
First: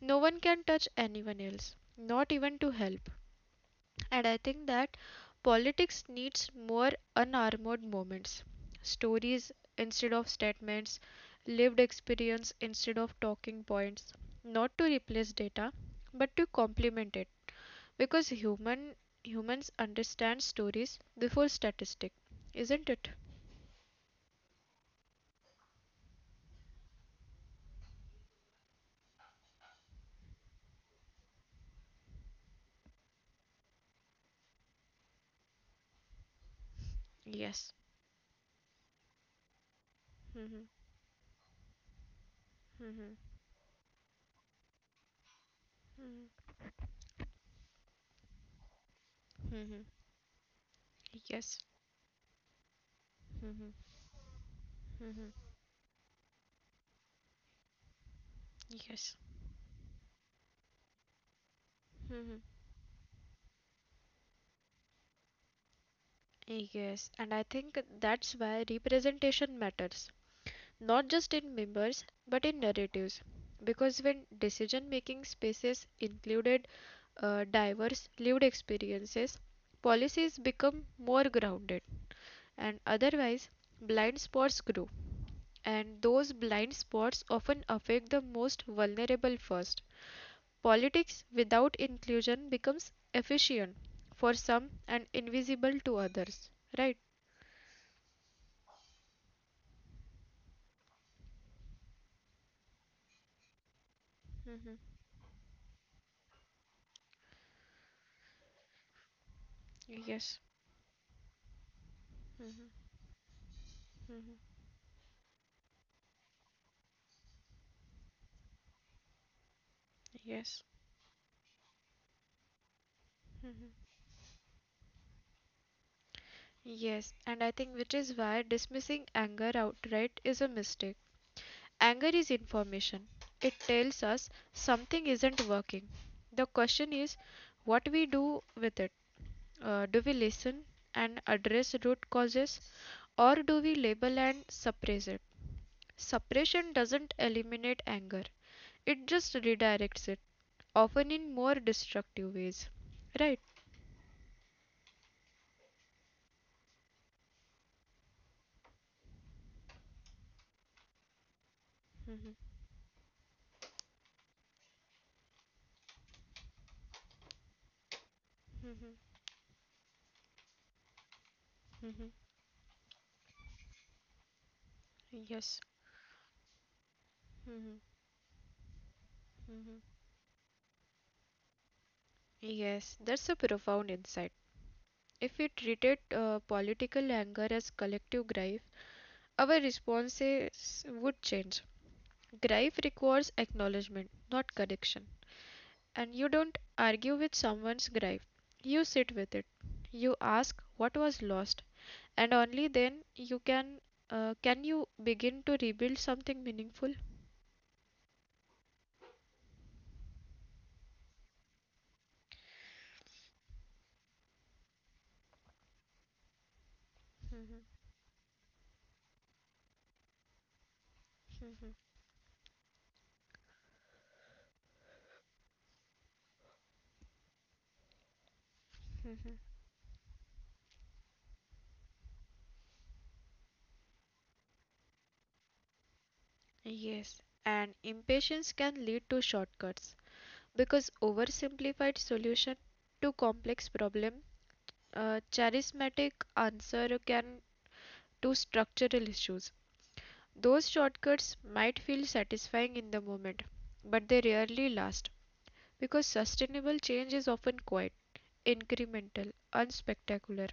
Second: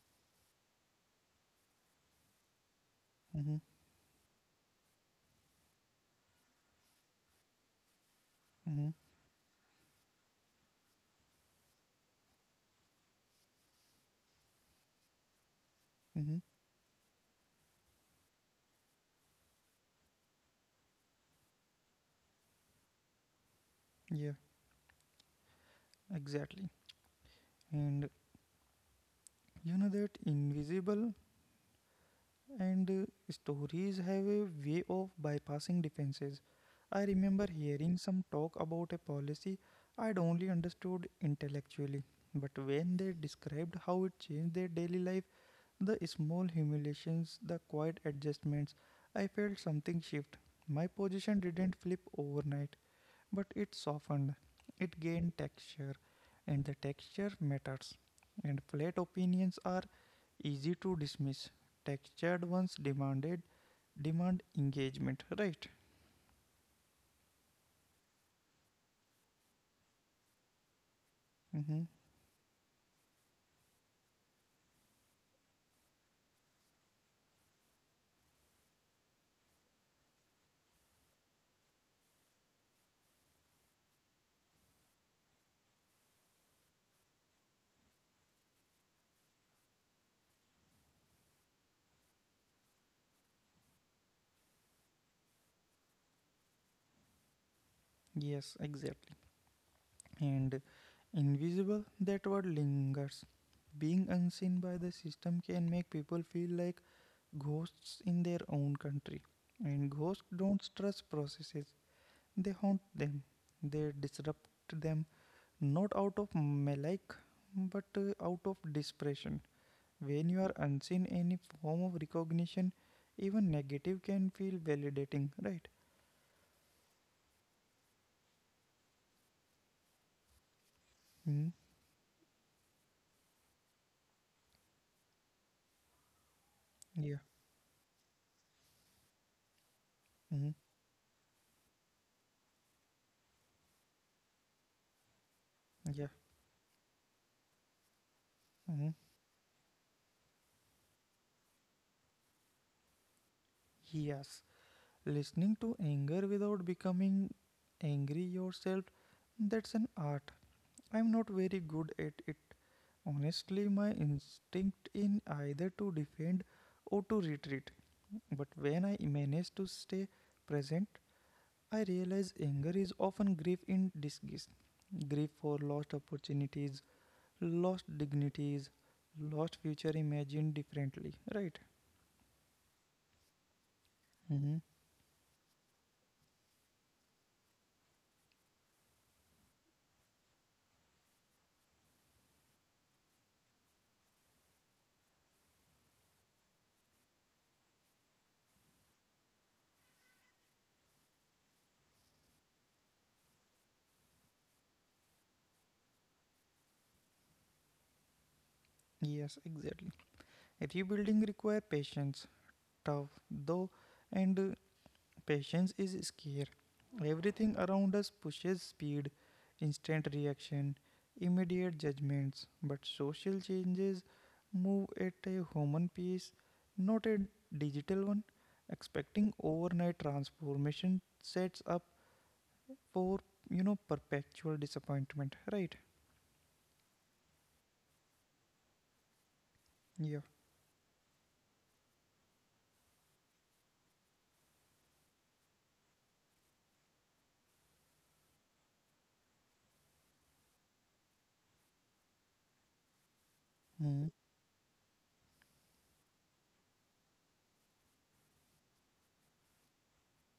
[SPEAKER 2] no one can touch anyone else, not even to help.
[SPEAKER 1] Mm-hmm.
[SPEAKER 2] And I think that politics needs more unarmored moments,
[SPEAKER 1] Mm-hmm.
[SPEAKER 2] stories instead of statements, lived experience instead of talking points, not to replace data, but
[SPEAKER 1] Mm-hmm.
[SPEAKER 2] to complement it. Because human humans understand stories before statistic, isn't it?
[SPEAKER 1] Yeah, exactly. And you know that invisible. And uh, Stories have a way of bypassing defenses. I remember hearing
[SPEAKER 2] Yes.
[SPEAKER 1] some talk about a policy I'd only understood
[SPEAKER 2] Mm-hmm.
[SPEAKER 1] intellectually, but when they
[SPEAKER 2] Mm-hmm.
[SPEAKER 1] described how it changed their daily life, the small
[SPEAKER 2] Mm-hmm.
[SPEAKER 1] humiliations, the quiet adjustments, I felt something shift.
[SPEAKER 2] Mm-hmm.
[SPEAKER 1] My position didn't flip
[SPEAKER 2] Yes.
[SPEAKER 1] overnight, but it softened,
[SPEAKER 2] Mm-hmm.
[SPEAKER 1] it gained texture,
[SPEAKER 2] Mm-hmm.
[SPEAKER 1] and the texture matters. And flat opinions are
[SPEAKER 2] Yes.
[SPEAKER 1] easy to dismiss. Textured ones demanded
[SPEAKER 2] Mm-hmm.
[SPEAKER 1] demand engagement, right?
[SPEAKER 2] Yes, and I think that's why representation matters,
[SPEAKER 1] Mm-hmm.
[SPEAKER 2] not just in members but in narratives. Because when decision making spaces included uh, diverse lived experiences, policies become more grounded, and otherwise, blind spots grow. And those blind spots often affect the most vulnerable first. Politics without inclusion becomes efficient for some and invisible to others, right?
[SPEAKER 1] Yes, exactly. And invisible, that word lingers. Being unseen by the
[SPEAKER 2] Mm-hmm.
[SPEAKER 1] system can make people feel like ghosts in their own country. And ghosts
[SPEAKER 2] Yes,
[SPEAKER 1] don't trust processes, they haunt them, they disrupt them, not out of malike, but uh, out of desperation. When you are
[SPEAKER 2] yes.
[SPEAKER 1] unseen, any form of recognition, even
[SPEAKER 2] Mhm.
[SPEAKER 1] negative, can feel validating, right?
[SPEAKER 2] Yes, and I think which is why dismissing anger outright is a mistake.
[SPEAKER 1] Mm,
[SPEAKER 2] Anger is information, it tells us something isn't working. The question is
[SPEAKER 1] yeah.
[SPEAKER 2] what we do with it. Uh, do we listen
[SPEAKER 1] Mm,
[SPEAKER 2] and address root causes, or do we label and suppress it?
[SPEAKER 1] yeah.
[SPEAKER 2] Suppression doesn't eliminate anger, it
[SPEAKER 1] Mm,
[SPEAKER 2] just redirects it, often in more destructive ways. Right?
[SPEAKER 1] yes. Listening to anger without becoming angry yourself, that's an art. I'm not very good at
[SPEAKER 2] Hmm.
[SPEAKER 1] it. Honestly, my instinct in either to defend or to retreat. But
[SPEAKER 2] Hmm.
[SPEAKER 1] when I manage to stay present, I
[SPEAKER 2] Hmm.
[SPEAKER 1] realize anger is often grief in disguise. Grief
[SPEAKER 2] Yes.
[SPEAKER 1] for lost opportunities,
[SPEAKER 2] Hmm.
[SPEAKER 1] lost dignities, lost
[SPEAKER 2] Hmm.
[SPEAKER 1] future imagined differently. Right?
[SPEAKER 2] Yes, that's a profound insight.
[SPEAKER 1] Hmm.
[SPEAKER 2] If we treated uh, political anger as collective grief, our responses would change. Grief requires acknowledgement, not correction. And you don't argue with someone's grief, you sit with it. You ask what was lost, and only then you can uh, can you begin to rebuild something meaningful.
[SPEAKER 1] Yes, exactly. Rebuilding require patience, tough though, and uh, Patience is scarce. Everything around us pushes speed, instant reaction, immediate judgments. But social changes move at a human pace, not a digital one. Expecting overnight transformation sets up for you know perpetual disappointment. Right?
[SPEAKER 2] Yes, and impatience can lead to shortcuts
[SPEAKER 1] Yeah.
[SPEAKER 2] because oversimplified solution to complex problem, a charismatic answer can to structural issues. Those shortcuts might feel satisfying in the moment, but they
[SPEAKER 1] Hmm.
[SPEAKER 2] rarely last because sustainable change is often quiet, incremental, unspectacular,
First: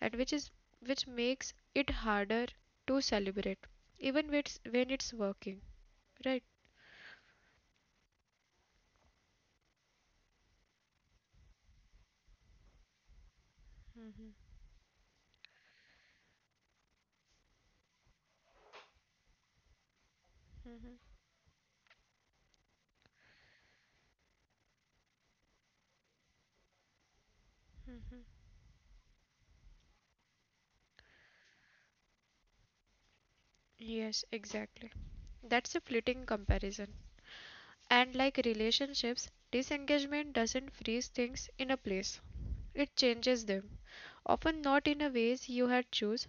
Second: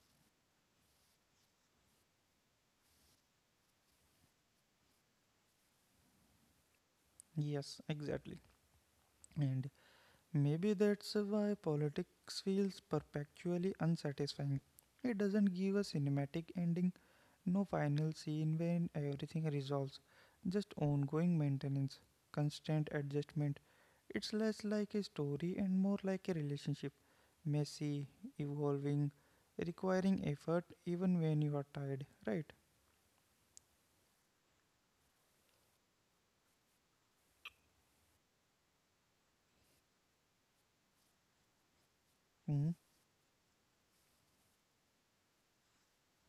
[SPEAKER 2] and which is which makes it harder to celebrate even when it's, when it's working, right?
[SPEAKER 1] Yes. Exactly. And maybe that's why politics feels perpetually unsatisfying. It doesn't give a cinematic ending, no final scene when everything resolves, just ongoing maintenance, constant adjustment. It's less like a story and more like a relationship, messy, evolving, requiring effort even when you are tired, right?
[SPEAKER 2] Yes, exactly. That's a fleeting comparison. And like relationships, disengagement doesn't freeze things in a place.
[SPEAKER 1] Mm,
[SPEAKER 2] It changes them, often not in a ways you had choose.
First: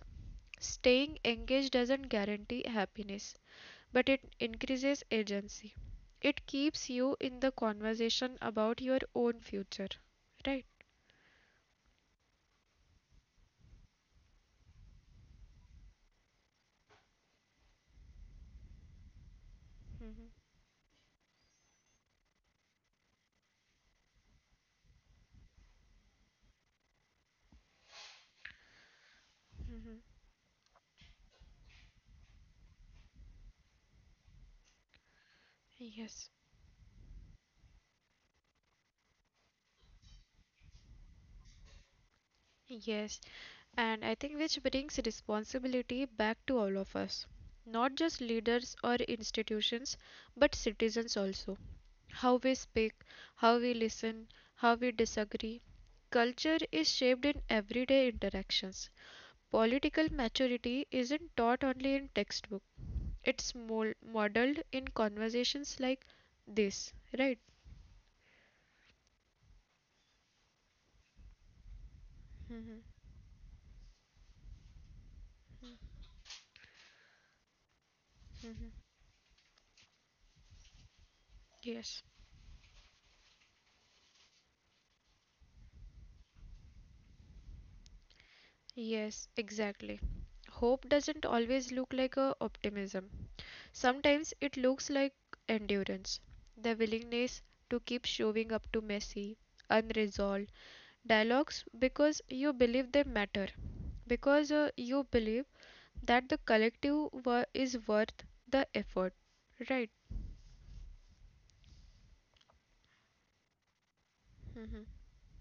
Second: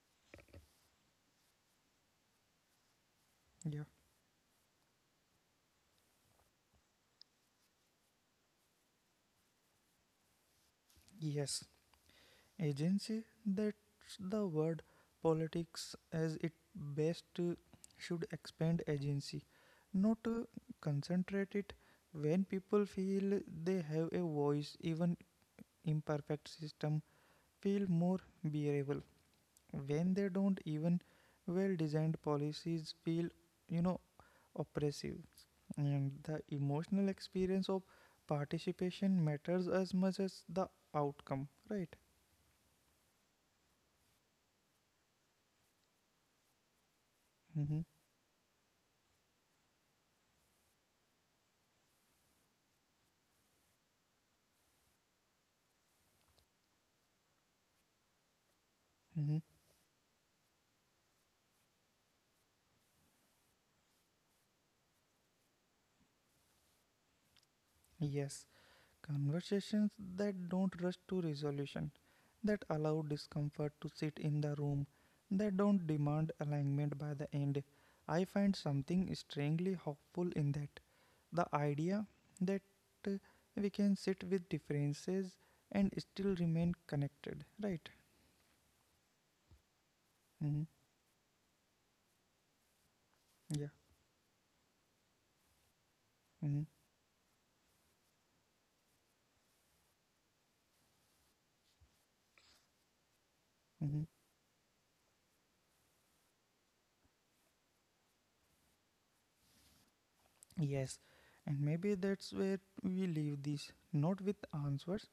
[SPEAKER 2] Staying engaged doesn't guarantee happiness,
[SPEAKER 1] yeah.
[SPEAKER 2] but it increases agency. It keeps you in the conversation about your own future, right?
[SPEAKER 1] Yes. Agency, that's the word. Politics as it best uh, should expand agency, not
[SPEAKER 2] Mhm.
[SPEAKER 1] uh, concentrate it. When people feel they have a voice, even imperfect system feel more bearable. When they don't, even well designed policies feel you know oppressive. And
[SPEAKER 2] Yes.
[SPEAKER 1] the emotional experience of participation matters as much as the outcome, right?
[SPEAKER 2] Yes, and I think which brings responsibility back to all of us,
[SPEAKER 1] Mm-hmm.
[SPEAKER 2] not just leaders or institutions, but citizens also. How we speak, how we listen, how we disagree. Culture is shaped in everyday interactions.
[SPEAKER 1] Mm-hmm.
[SPEAKER 2] Political maturity isn't taught only in textbook. It's mol- modeled in conversations like this, right?
[SPEAKER 1] Yes, conversations that don't rush to resolution, that
[SPEAKER 2] Mhm,
[SPEAKER 1] allow discomfort to sit in the room, that don't demand alignment by the end. I find
[SPEAKER 2] mhm.
[SPEAKER 1] something strangely hopeful in that. The
[SPEAKER 2] Yes.
[SPEAKER 1] idea that uh, we can sit with differences and still remain connected, right?
[SPEAKER 2] Yes, exactly.
[SPEAKER 1] Mm-hmm.
[SPEAKER 2] Hope doesn't always look like a optimism.
[SPEAKER 1] Yeah.
[SPEAKER 2] Sometimes it looks like endurance, the
[SPEAKER 1] Mm-hmm.
[SPEAKER 2] willingness to keep showing up to messy, unresolved dialogues because you believe they matter,
[SPEAKER 1] Mm-hmm.
[SPEAKER 2] because uh, you believe that the collective wor- is worth the effort, right?
[SPEAKER 1] Yes, and maybe that's where we leave this, not with answers,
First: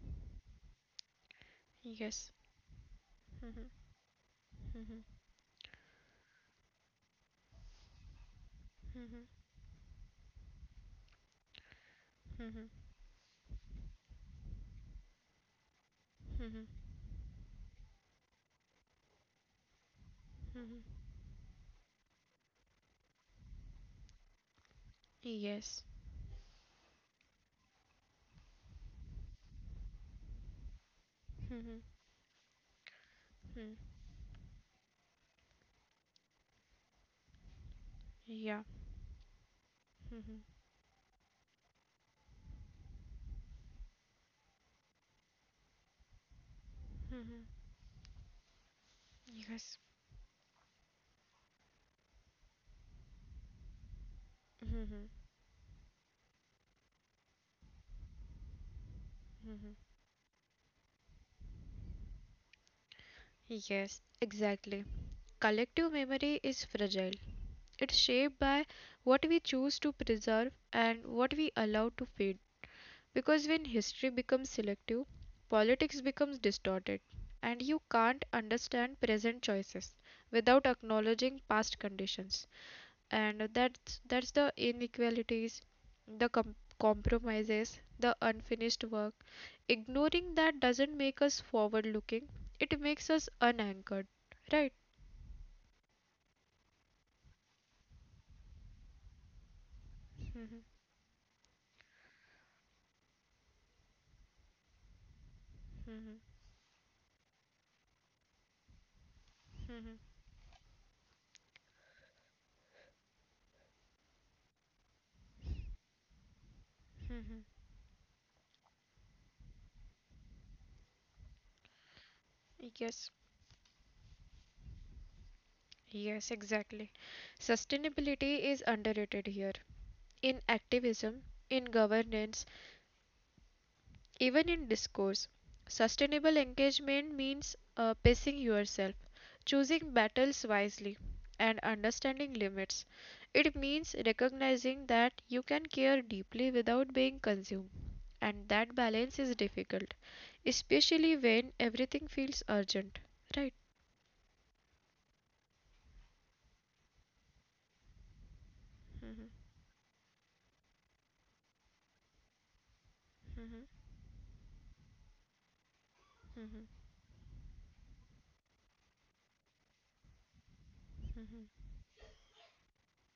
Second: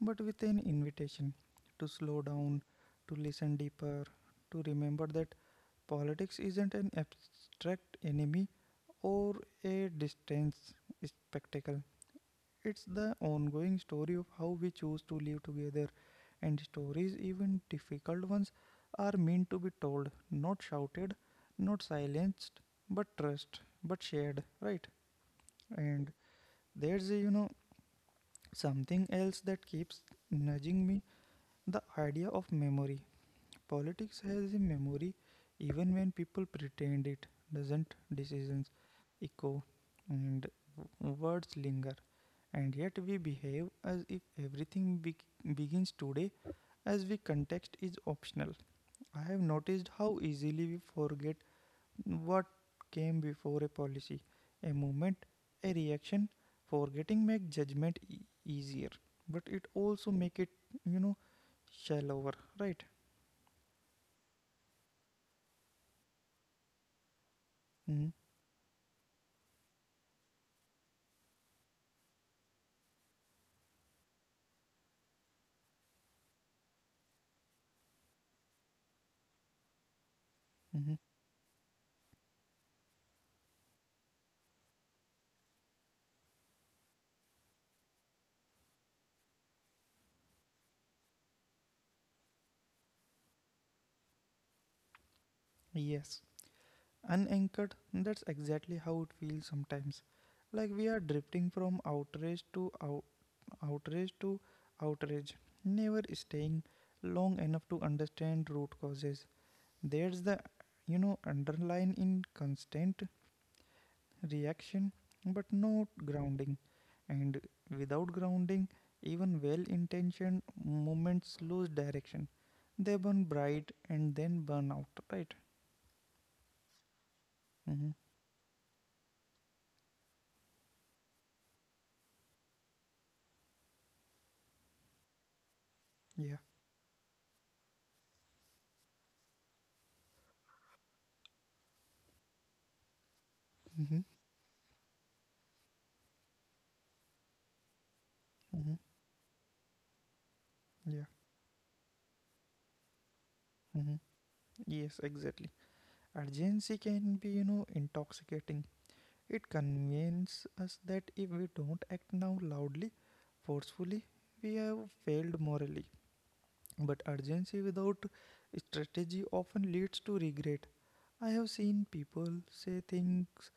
[SPEAKER 1] but with an invitation to slow
[SPEAKER 2] Yes,
[SPEAKER 1] down, to listen deeper, to remember that politics isn't an abstract enemy or a distant spectacle. It's the ongoing story of how we choose to live together, and stories, even difficult ones, are meant to be told, not shouted, not silenced, but trust, but shared, right?
[SPEAKER 2] yes,
[SPEAKER 1] And there's, you know, something else that keeps nudging me the idea of memory. Politics has a memory even when people pretend it doesn't. Decisions
[SPEAKER 2] yeah,
[SPEAKER 1] echo, and
[SPEAKER 2] mhm,
[SPEAKER 1] w- words linger. And yet we behave as if everything be- begins today, as if context is optional. I have noticed
[SPEAKER 2] yes,
[SPEAKER 1] how easily we forget what came before a policy: a movement, a reaction. Forgetting make judgment e- easier, but it also make it you know shallower, right?
[SPEAKER 2] yes, exactly. Collective memory is fragile.
[SPEAKER 1] Mm-hmm.
[SPEAKER 2] It's shaped by what we choose to preserve and what we allow to fade. Because when history becomes selective, politics becomes distorted, and you can't understand present choices without
[SPEAKER 1] Mm-hmm.
[SPEAKER 2] acknowledging past conditions. And that's that's the inequalities, the com- compromises, the unfinished work. Ignoring that doesn't make us forward looking, it makes us unanchored, right?
[SPEAKER 1] Yes, unanchored. That's exactly how it feels sometimes. Like we are drifting from outrage to out, outrage to outrage, never staying long enough to understand root causes. There's the you know underline in constant reaction, but no grounding. And without grounding, even well intentioned movements lose direction. They burn
[SPEAKER 2] Yes,
[SPEAKER 1] bright and then burn out, right?
[SPEAKER 2] yes, exactly.
[SPEAKER 1] Mm-hmm.
[SPEAKER 2] Sustainability is underrated here, in activism, in governance, even in discourse.
[SPEAKER 1] Yeah.
[SPEAKER 2] Sustainable engagement means uh, pacing yourself, choosing battles wisely, and understanding limits. It
[SPEAKER 1] Mm-hmm.
[SPEAKER 2] means recognizing that you can care deeply without being consumed,
[SPEAKER 1] Mm-hmm.
[SPEAKER 2] and that balance is difficult,
[SPEAKER 1] Yeah.
[SPEAKER 2] especially when everything feels urgent. Right?
[SPEAKER 1] Mm-hmm. Yes, exactly. Urgency can be you know intoxicating. It
[SPEAKER 2] Mhm,
[SPEAKER 1] convinces us that if we don't act now, loudly, forcefully,
[SPEAKER 2] mhm,
[SPEAKER 1] we have failed morally. But
[SPEAKER 2] mhm,
[SPEAKER 1] urgency without strategy often leads to regret. I have seen people say things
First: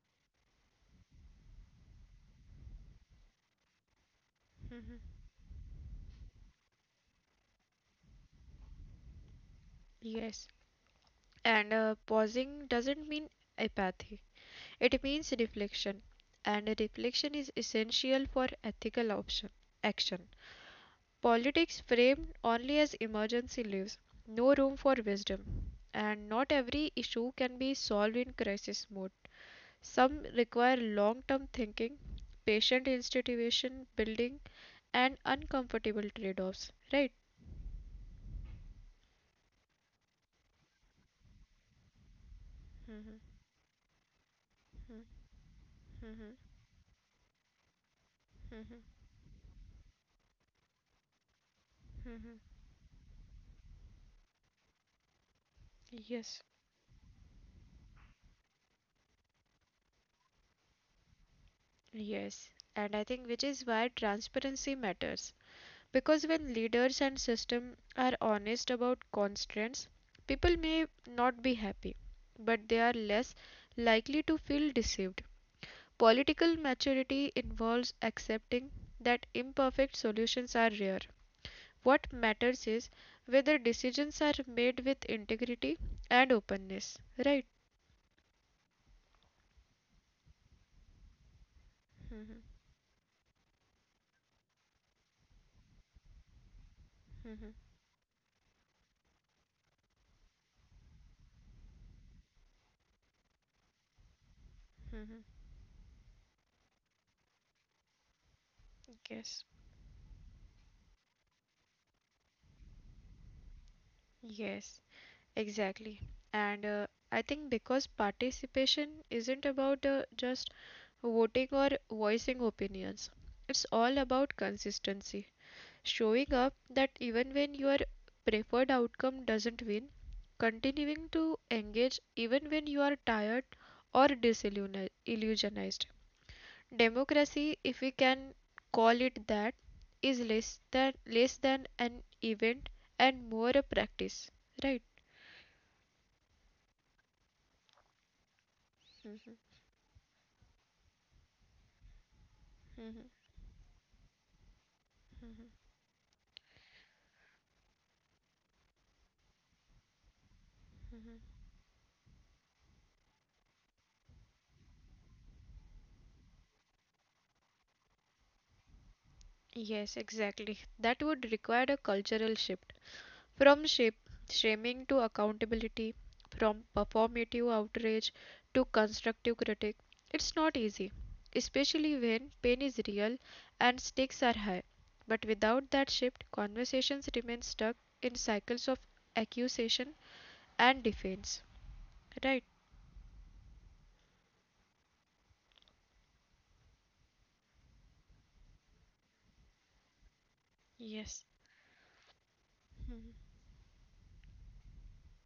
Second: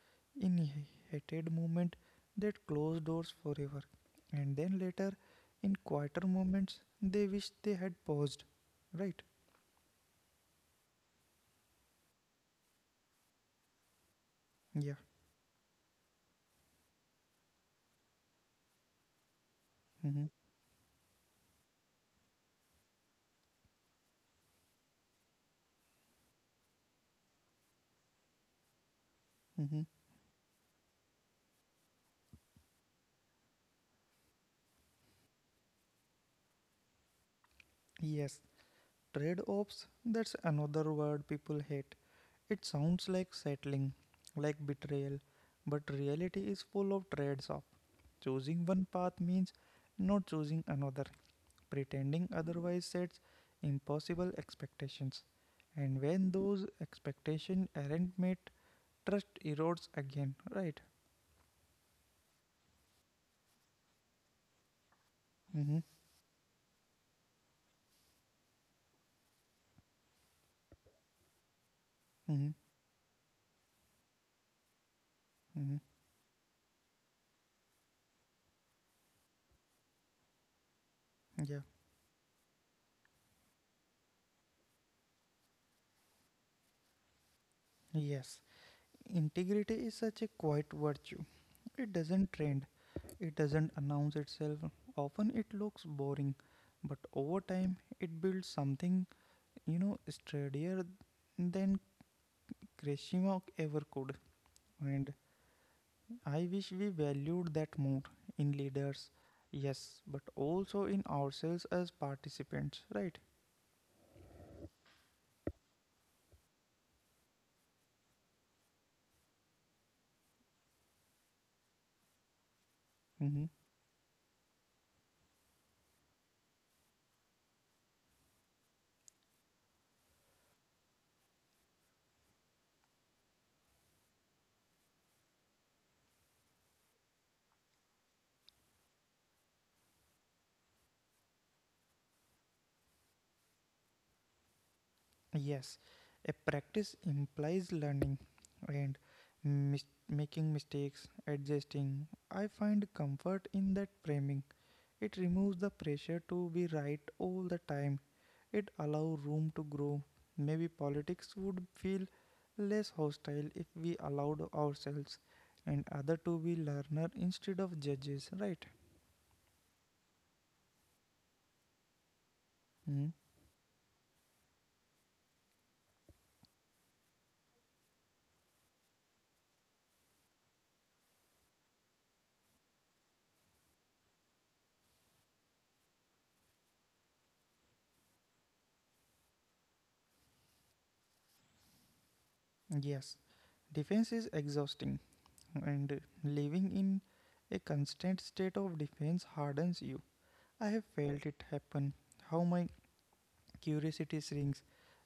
[SPEAKER 1] in heated moment that close doors forever, and then
[SPEAKER 2] mhm.
[SPEAKER 1] later, in quieter moments, they wish they had paused. Right?
[SPEAKER 2] Yes. And uh, pausing doesn't mean apathy.
[SPEAKER 1] Yeah.
[SPEAKER 2] It means reflection, and reflection is essential for ethical option, action.
[SPEAKER 1] Mm-hmm.
[SPEAKER 2] Politics framed only as emergency leaves no room for wisdom, and not every issue can be solved in crisis mode.
[SPEAKER 1] Mm-hmm.
[SPEAKER 2] Some require long term thinking, patient institution building, and uncomfortable trade offs, right?
[SPEAKER 1] Yes. Trade offs, that's another word people hate. It sounds like settling, like betrayal, but reality is full of trades off. Choosing one path means not choosing another. Pretending otherwise sets impossible expectations. And
[SPEAKER 2] Yes.
[SPEAKER 1] when those expectations aren't met, trust erodes again, right?
[SPEAKER 2] Yes, and I think which is why transparency matters.
[SPEAKER 1] Mm-hmm.
[SPEAKER 2] Because when leaders and system are honest about constraints, people may not be happy, but
[SPEAKER 1] Mm-hmm.
[SPEAKER 2] they are less likely to feel deceived.
[SPEAKER 1] Mm-hmm.
[SPEAKER 2] Political maturity involves accepting that imperfect solutions are rare.
[SPEAKER 1] Yeah.
[SPEAKER 2] What matters is whether decisions are made with integrity and openness, right?
[SPEAKER 1] Yes. Integrity is such a quiet virtue. It
[SPEAKER 2] Mhm.
[SPEAKER 1] doesn't trend. It doesn't announce itself. Often it looks boring, but over time it builds something, you know, sturdier than Krishima ever could. And I wish we valued that more in leaders,
[SPEAKER 2] Yes.
[SPEAKER 1] yes, but also in ourselves as participants, right?
[SPEAKER 2] Yes. Exactly. And uh, I think because participation isn't about uh, just voting or voicing opinions, it's
[SPEAKER 1] Mhm.
[SPEAKER 2] all about consistency. Showing up that even when your preferred outcome doesn't win, continuing to engage even when you are tired or disillusionized. Illusionized. Democracy, if we can call it that, is less than less than an event and more a practice, right?
[SPEAKER 1] Yes, a practice implies learning and mis- making mistakes, adjusting. I find comfort in that framing. It removes the pressure to be right all the time. It allows room to grow. Maybe politics would feel less hostile if we allowed ourselves and other to be learner instead of judges, right?
[SPEAKER 2] Yes, exactly. That would require a cultural shift,
[SPEAKER 1] Mm.
[SPEAKER 2] from shape, shaming to accountability, from performative outrage to constructive critique. It's not easy, especially when pain is real and stakes are high. But without that shift, conversations remain stuck in cycles of accusation and defense. Right?
[SPEAKER 1] Yes, defense is exhausting, and living in a constant state of defense hardens you. I have
[SPEAKER 2] Yes.
[SPEAKER 1] felt it happen. How my curiosity shrinks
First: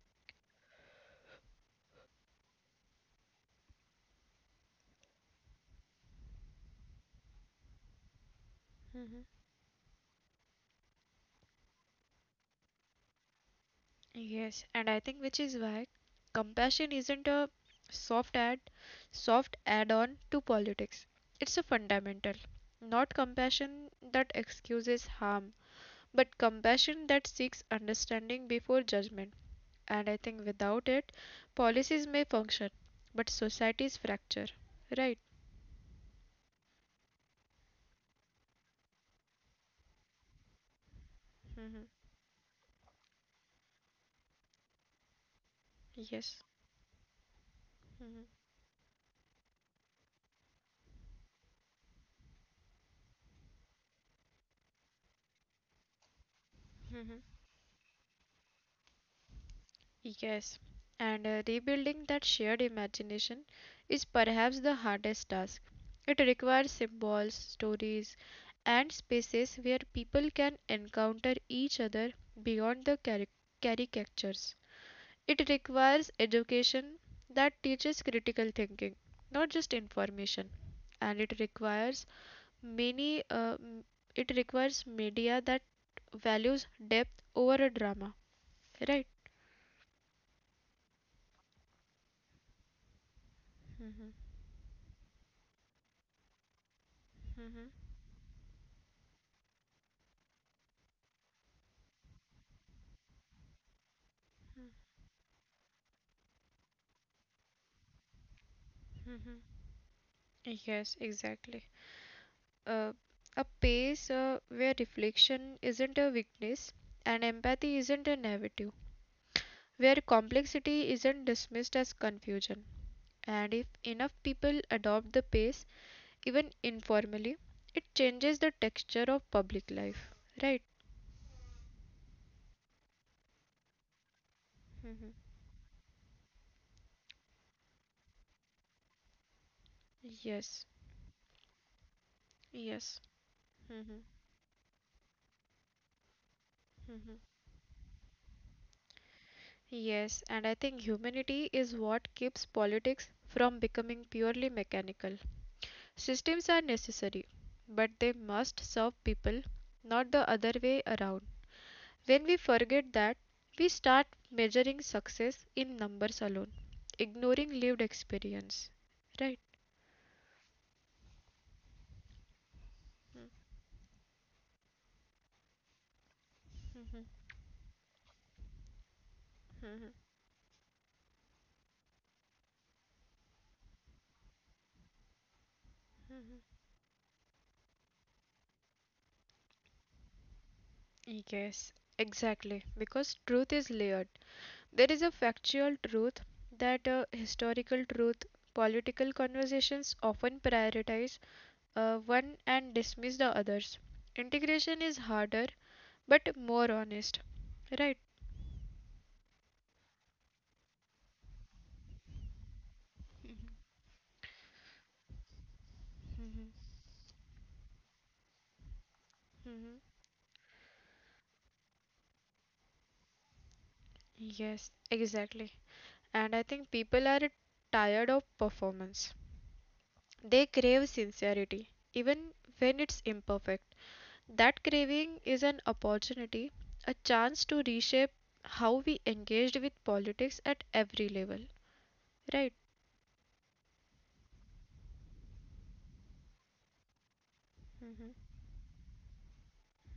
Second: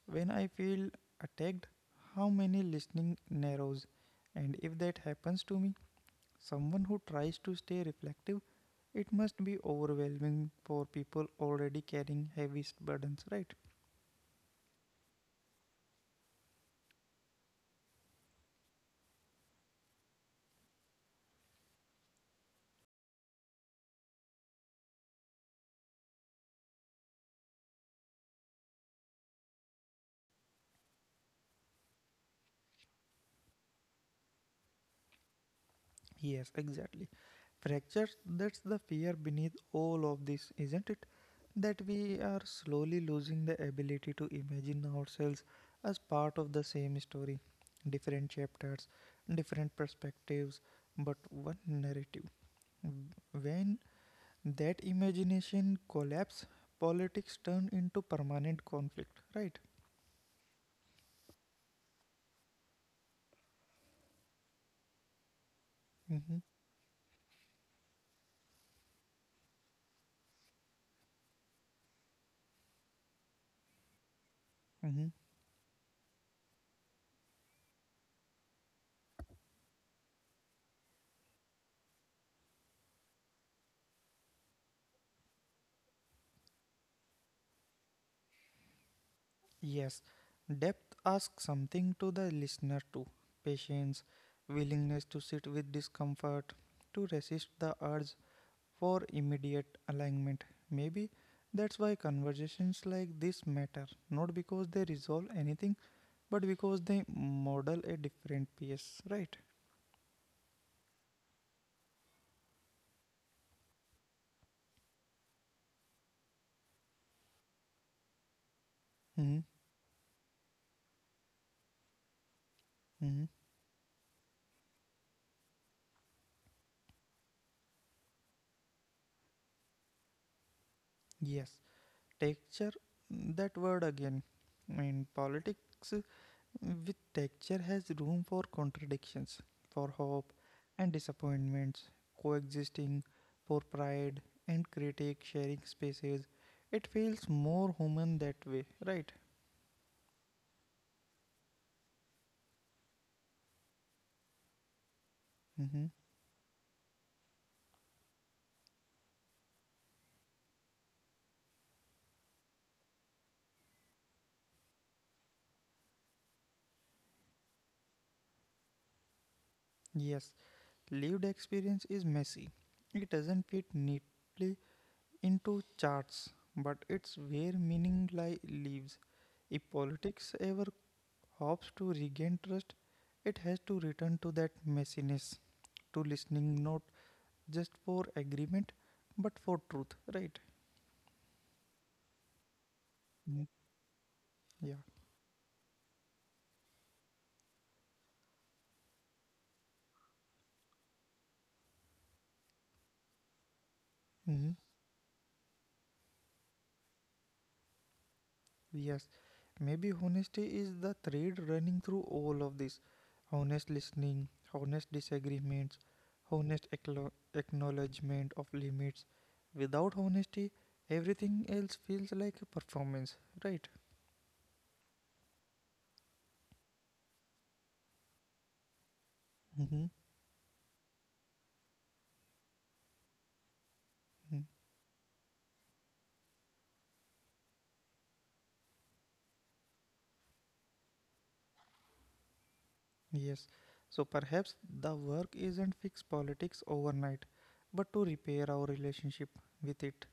[SPEAKER 1] when I feel attacked, how many listening narrows. And if that happens to me, someone who tries to stay reflective, it
[SPEAKER 2] Mhm.
[SPEAKER 1] must be overwhelming for people already carrying heavy burdens, right?
[SPEAKER 2] Yes, and I think which is why compassion isn't a soft add soft add-on to politics. It's a fundamental. Not compassion that excuses harm, but compassion that seeks understanding before judgment. And I think without it, policies may function, but societies fracture. Right?
[SPEAKER 1] Yes, exactly. Fractures, that's the fear beneath all of this, isn't it? That
[SPEAKER 2] Hmm.
[SPEAKER 1] we are slowly losing the ability to imagine ourselves as part
[SPEAKER 2] Yes.
[SPEAKER 1] of the same story, different
[SPEAKER 2] Hmm.
[SPEAKER 1] chapters, different perspectives, but one narrative. When that imagination collapses,
[SPEAKER 2] Hmm.
[SPEAKER 1] politics turn into permanent conflict, right?
[SPEAKER 2] Yes, and uh, rebuilding that shared imagination is perhaps the hardest task. It
[SPEAKER 1] Mm-hmm.
[SPEAKER 2] requires symbols, stories, and spaces where people can encounter each other beyond the caric- caricatures.
[SPEAKER 1] Mm-hmm.
[SPEAKER 2] It requires education that teaches critical thinking, not just information. And it requires many, uh, m- it requires media that values depth over a drama, right?
[SPEAKER 1] Yes, depth asks something to the listener too. Patience, willingness to sit with discomfort, to resist the urge for immediate alignment. Maybe that's why conversations like this matter, not because they resolve anything, but because they model a different piece, right?
[SPEAKER 2] Mhm. Yes, exactly. Uh, a pace uh, where reflection isn't a weakness and empathy isn't a negative,
[SPEAKER 1] Hmm.
[SPEAKER 2] where complexity isn't dismissed as confusion.
[SPEAKER 1] Hmm.
[SPEAKER 2] And if enough people adopt the pace, even informally, it changes the texture of public life, right?
[SPEAKER 1] Yes, texture, that word again. In politics, with texture has room for contradictions, for hope
[SPEAKER 2] Yes,
[SPEAKER 1] and disappointments, coexisting,
[SPEAKER 2] yes.
[SPEAKER 1] for
[SPEAKER 2] Hmm.
[SPEAKER 1] pride and critique, sharing spaces. It feels more human that way, right?
[SPEAKER 2] Yes, and I think humanity is what keeps politics from becoming purely mechanical.
[SPEAKER 1] Mhm.
[SPEAKER 2] Systems are necessary, but they must serve people, not the other way around. When we forget that, we start measuring success in numbers alone, ignoring lived experience. Right?
[SPEAKER 1] Yes, lived experience is messy. It doesn't fit neatly into charts, but it's where meaning li- lives. If politics ever hopes to regain trust, it has to return to that messiness, to listening not just for agreement, but for truth, right?
[SPEAKER 2] Yes, exactly. Because
[SPEAKER 1] Mm,
[SPEAKER 2] truth is layered.
[SPEAKER 1] yeah.
[SPEAKER 2] There is a factual truth, that uh, historical truth, political conversations often prioritize uh, one and dismiss the others.
[SPEAKER 1] Mm-hmm.
[SPEAKER 2] Integration is harder but more honest. Right?
[SPEAKER 1] Yes, maybe honesty is the thread running through all of this. Honest listening, honest disagreements, honest acklo- acknowledgement of limits. Without honesty, everything else feels like a performance, right?
[SPEAKER 2] Yes, exactly. And I think people are tired of performance.
[SPEAKER 1] Mm-hmm.
[SPEAKER 2] They crave sincerity, even when it's imperfect. That craving is an opportunity, a chance to reshape how we engaged with politics at every level. Right?
[SPEAKER 1] Yes, so perhaps the work isn't fix politics overnight, but to repair our relationship with it,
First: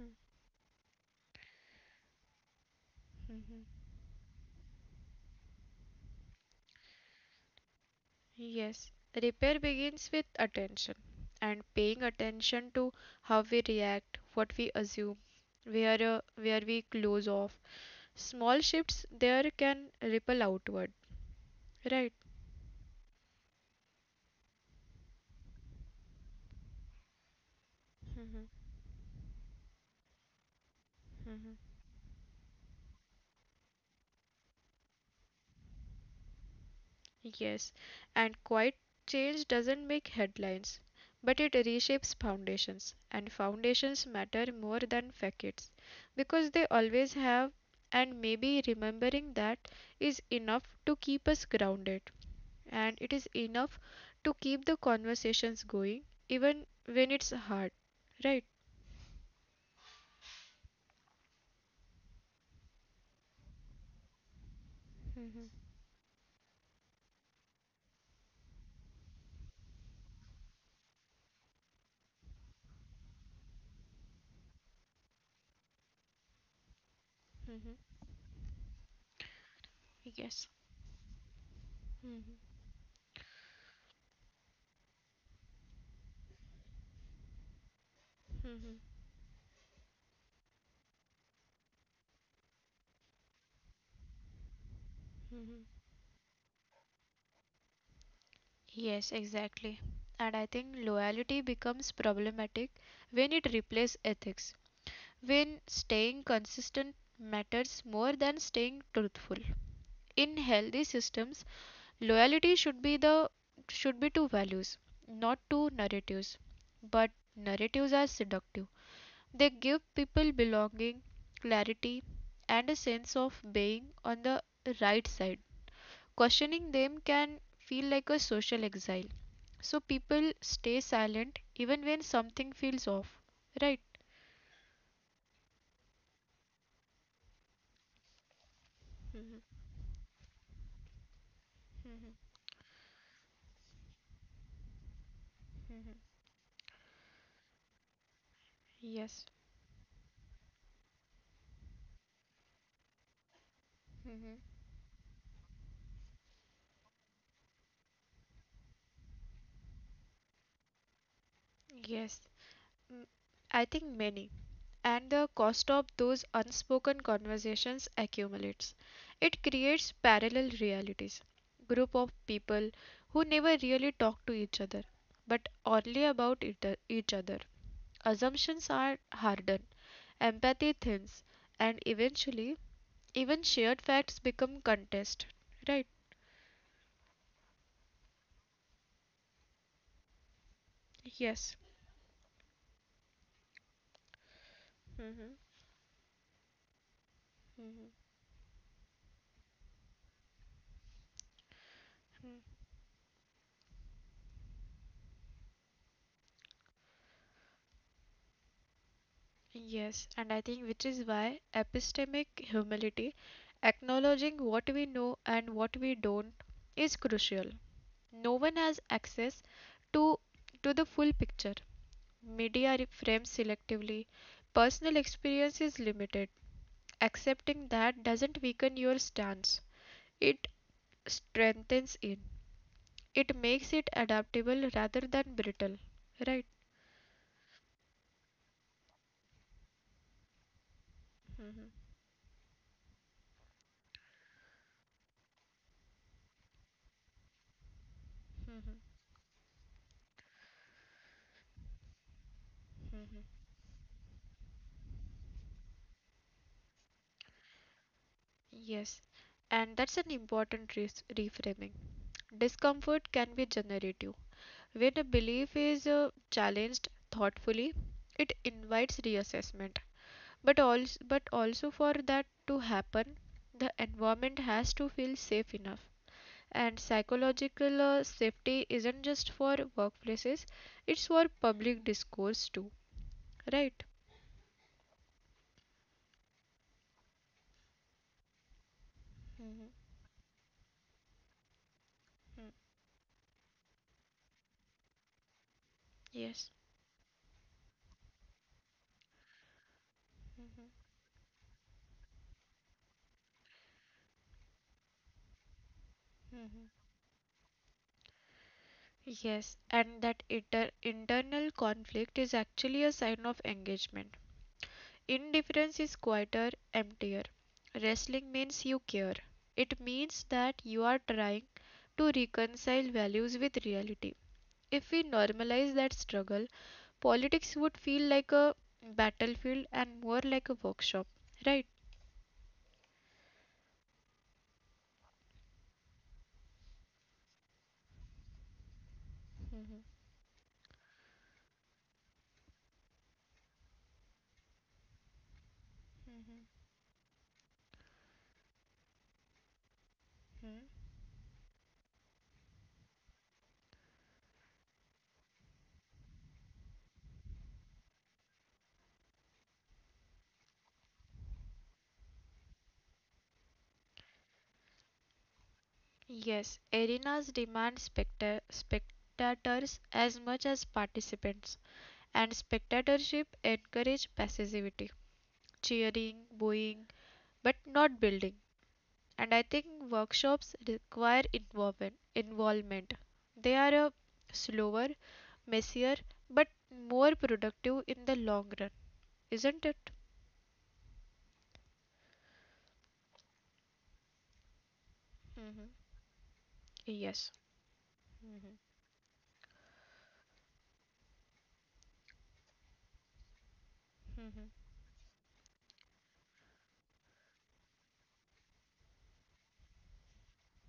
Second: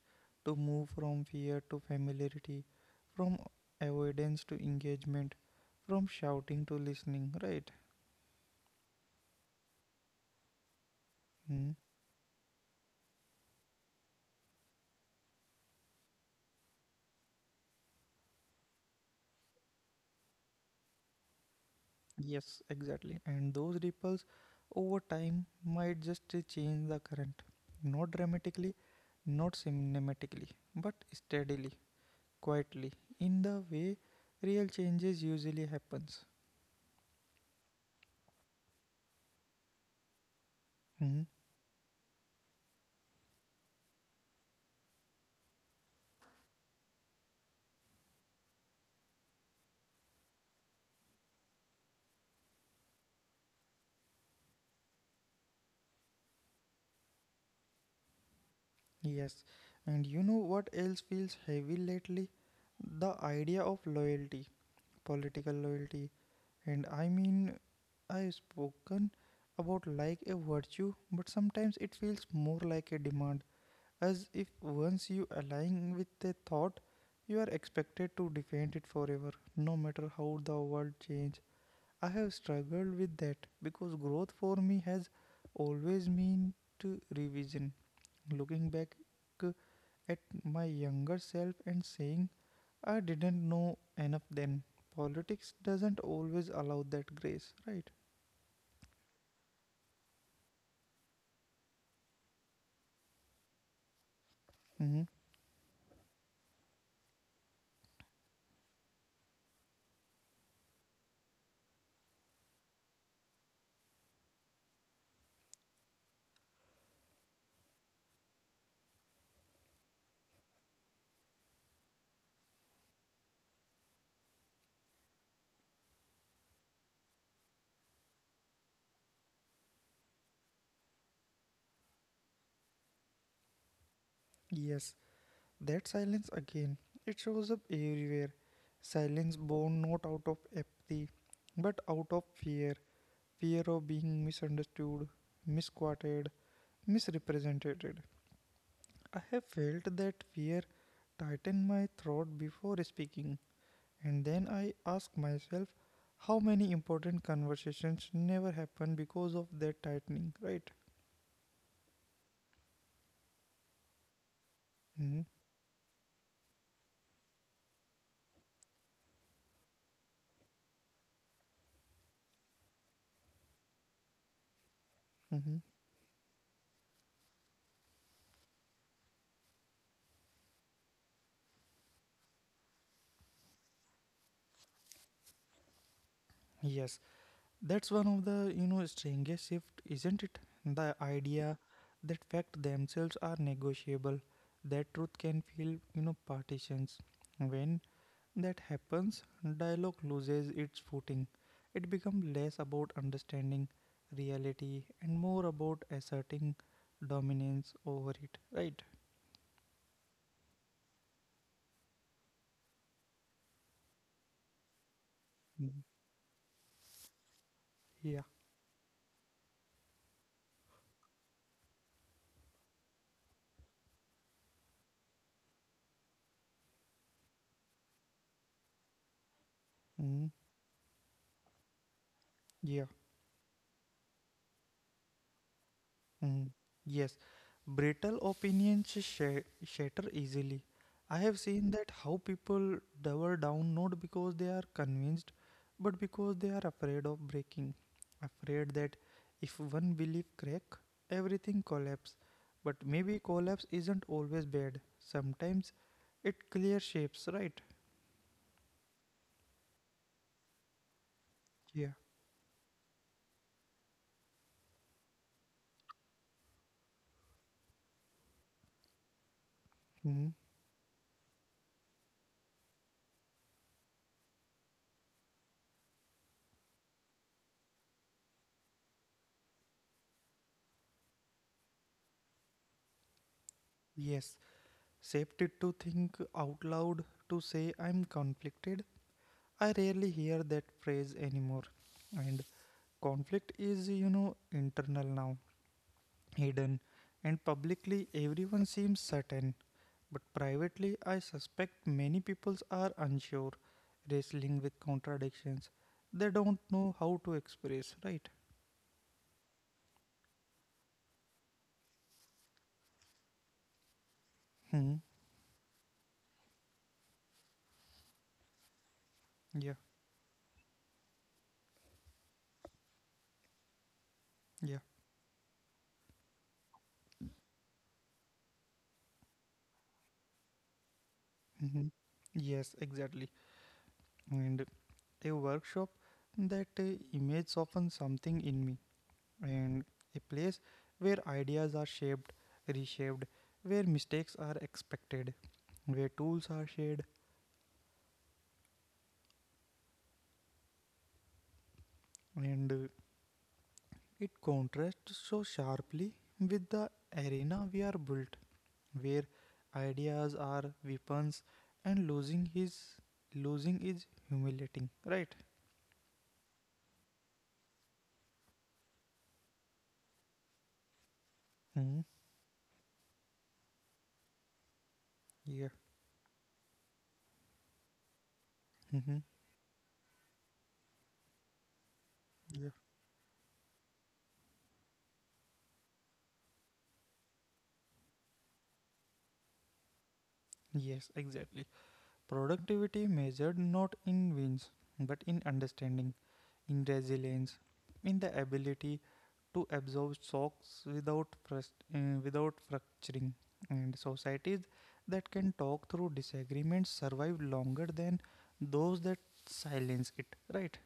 [SPEAKER 1] to move from fear to familiarity, from
[SPEAKER 2] Hmm.
[SPEAKER 1] avoidance to engagement, from shouting to listening, right?
[SPEAKER 2] Yes. Repair begins with attention, and
[SPEAKER 1] Hmm.
[SPEAKER 2] paying attention to how we react, what we assume, where, uh, where we close off. Small shifts there can ripple outward. Right,
[SPEAKER 1] Yes, exactly. And those ripples over time might just uh, change the current, not dramatically, not cinematically, but steadily, quietly, in the way real changes usually happens.
[SPEAKER 2] yes. And quiet change doesn't make headlines,
[SPEAKER 1] Hmm.
[SPEAKER 2] but it reshapes foundations. And foundations matter more than facades because they always have, and maybe remembering that is enough to keep us grounded. And it is enough to keep the conversations going, even when it's hard. Right?
[SPEAKER 1] Yes, and you know what else feels heavy lately? The idea of loyalty, political loyalty. And I mean, I've spoken about like a virtue, but sometimes it feels more like a demand, as if once you align with a thought, you are expected to defend it forever, no matter how
[SPEAKER 2] Yes.
[SPEAKER 1] the world change. I
[SPEAKER 2] Mhm.
[SPEAKER 1] have struggled with that because growth for me has always meant revision. Looking back at my younger self and saying, I didn't know enough then. Politics doesn't always allow that grace, right?
[SPEAKER 2] Yes, exactly. And I think loyalty becomes problematic when it replaces ethics,
[SPEAKER 1] Hmm.
[SPEAKER 2] when staying consistent matters more than staying truthful. In healthy systems, loyalty should be the should be to values, not to narratives. But narratives are seductive. They give people belonging, clarity, and a sense of being on the right side. Questioning them can feel like a social exile. So people stay silent even when something feels off. Right?
[SPEAKER 1] Yes, that silence again. It shows up everywhere. Silence
[SPEAKER 2] Mhm.
[SPEAKER 1] born not out of apathy, but out
[SPEAKER 2] Mhm,
[SPEAKER 1] of fear. Fear of being misunderstood,
[SPEAKER 2] mhm.
[SPEAKER 1] misquoted, misrepresented. I
[SPEAKER 2] Yes.
[SPEAKER 1] have felt that fear tighten my throat before speaking. And then
[SPEAKER 2] Mm-hmm.
[SPEAKER 1] I ask myself how many important conversations never happen because of that tightening, right?
[SPEAKER 2] Yes, I think many. And
[SPEAKER 1] Hmm.
[SPEAKER 2] the cost of those unspoken conversations accumulates. It creates parallel realities. Group of people who never really talk to each other,
[SPEAKER 1] Hmm.
[SPEAKER 2] but oddly about it, uh, each other. Assumptions are hardened, empathy thins, and eventually, even shared facts become contest. Right?
[SPEAKER 1] Yes, that's one of the you know strangest shift, isn't it? The
[SPEAKER 2] Yes.
[SPEAKER 1] idea that facts themselves are negotiable, that truth
[SPEAKER 2] Hmm.
[SPEAKER 1] can feel you know partitions. When that happens, dialogue loses its footing. It becomes less about understanding reality and more about asserting dominance over it, right?
[SPEAKER 2] Yes, and I think which is why epistemic humility, acknowledging what we know and what
[SPEAKER 1] Mm,
[SPEAKER 2] we don't, is crucial.
[SPEAKER 1] yeah.
[SPEAKER 2] No one has access to to the full picture. Media re- frames selectively. Personal experience is limited. Accepting that doesn't weaken your stance.
[SPEAKER 1] Mm,
[SPEAKER 2] It strengthens it.
[SPEAKER 1] yeah.
[SPEAKER 2] It makes it adaptable rather than brittle. Right?
[SPEAKER 1] Mm, yes. Brittle opinions sh- shatter easily. I have seen that how people double down not because they are convinced, but because they are afraid of breaking. Afraid that if one belief crack, everything collapse. But maybe collapse isn't always bad. Sometimes it clear shapes, right?
[SPEAKER 2] Yes. And that's an important res- reframing.
[SPEAKER 1] Yeah.
[SPEAKER 2] Discomfort can be generative. When a belief is uh, challenged thoughtfully, it invites reassessment.
[SPEAKER 1] Mm,
[SPEAKER 2] But also, but also for that to happen, the environment has to feel safe enough. And psychological uh, safety isn't just for workplaces, it's for public discourse too, right?
[SPEAKER 1] yes. Safety to think out loud, to say I'm conflicted. I rarely hear that phrase anymore. And conflict is, you know, internal now,
[SPEAKER 2] Yes.
[SPEAKER 1] hidden. And publicly, everyone seems certain. But privately, I suspect many people are unsure, wrestling with contradictions. They don't
[SPEAKER 2] Mhm.
[SPEAKER 1] know how to express, right?
[SPEAKER 2] Yes, and that inter- internal conflict is actually a sign of engagement.
[SPEAKER 1] Hmm.
[SPEAKER 2] Indifference is quieter, emptier. Wrestling means you care.
[SPEAKER 1] Yeah,
[SPEAKER 2] It means that you are trying to reconcile values with reality.
[SPEAKER 1] yeah.
[SPEAKER 2] If we normalize that struggle, politics would feel like a battlefield and more like a workshop, right?
[SPEAKER 1] Hmm. Yes, exactly. And a workshop that uh, image often something in me, and
[SPEAKER 2] Mhm.
[SPEAKER 1] a place where ideas are shaped, reshaped, where mistakes are expected, where tools are shared,
[SPEAKER 2] Mhm.
[SPEAKER 1] and uh, it contrasts so sharply with the arena we are built, where ideas are weapons and losing his losing is humiliating, right?
[SPEAKER 2] Yes, arenas demand specta- spectators as much as participants,
[SPEAKER 1] Hmm.
[SPEAKER 2] and spectatorship encourages passivity,
[SPEAKER 1] Yeah.
[SPEAKER 2] cheering, booing, but not building.
[SPEAKER 1] Hmm.
[SPEAKER 2] And I think workshops require involve-
[SPEAKER 1] Yeah.
[SPEAKER 2] involvement. They are a slower, messier, but more productive in the long run, isn't it?
[SPEAKER 1] Yes, exactly. Productivity measured not in wins but in
[SPEAKER 2] Hmm.
[SPEAKER 1] understanding, in
[SPEAKER 2] Yes.
[SPEAKER 1] resilience, in the
[SPEAKER 2] Hmm.
[SPEAKER 1] ability to absorb shocks without frust- uh, without fracturing, and societies that can talk through disagreements survive longer than those that silence it. Right?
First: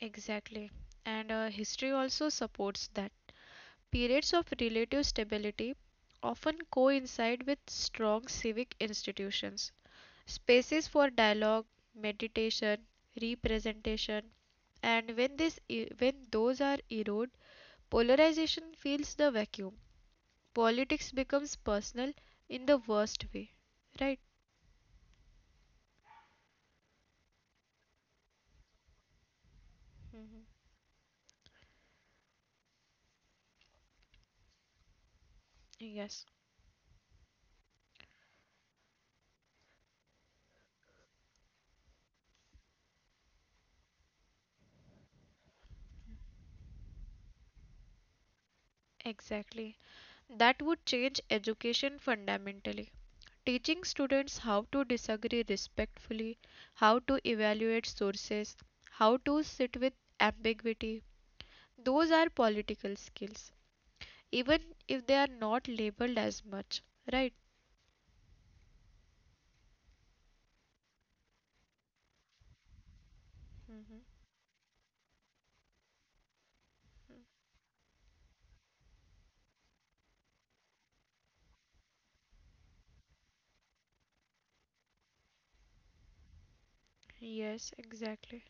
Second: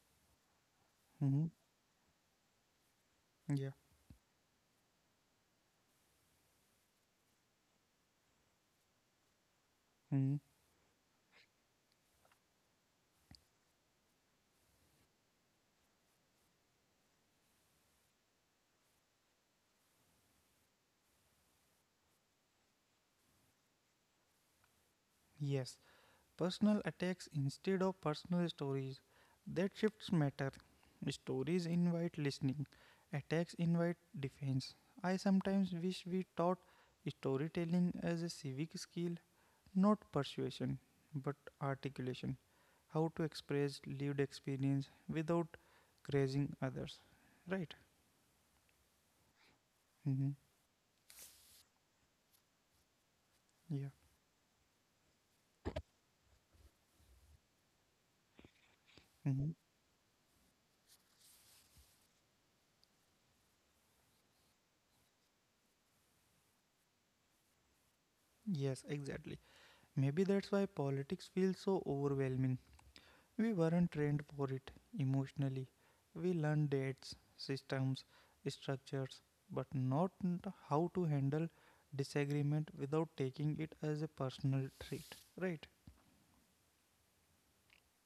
[SPEAKER 2] Exactly. And
[SPEAKER 1] Hmm.
[SPEAKER 2] uh, history also supports that.
[SPEAKER 1] Yeah.
[SPEAKER 2] Periods of relative stability often coincide with strong civic institutions,
[SPEAKER 1] Hmm.
[SPEAKER 2] spaces for dialogue, meditation, representation, and when this e- when those are eroded, polarization fills the vacuum. Politics becomes personal in the worst way, right?
[SPEAKER 1] Yes. Personal attacks instead of personal stories. That shifts
[SPEAKER 2] Hmm.
[SPEAKER 1] matter. Stories invite listening. Attacks invite defense. I sometimes
[SPEAKER 2] Yes,
[SPEAKER 1] wish we taught storytelling as a civic skill. Not persuasion, but articulation. How to express lived experience without grazing others. Right?
[SPEAKER 2] exactly.
[SPEAKER 1] Hmm.
[SPEAKER 2] That would change education fundamentally. Teaching
[SPEAKER 1] Yeah.
[SPEAKER 2] students how to disagree respectfully, how to evaluate sources, how to sit
[SPEAKER 1] Hmm.
[SPEAKER 2] with ambiguity, those are political skills, even if they are not labeled as much, right?
[SPEAKER 1] Yes, exactly. Maybe that's why politics feels so overwhelming. We
[SPEAKER 2] Hmm.
[SPEAKER 1] weren't trained for it emotionally. We learned dates, systems, structures, but not n- how to handle disagreement without taking it as a personal trait. Right?
[SPEAKER 2] Yes, exactly.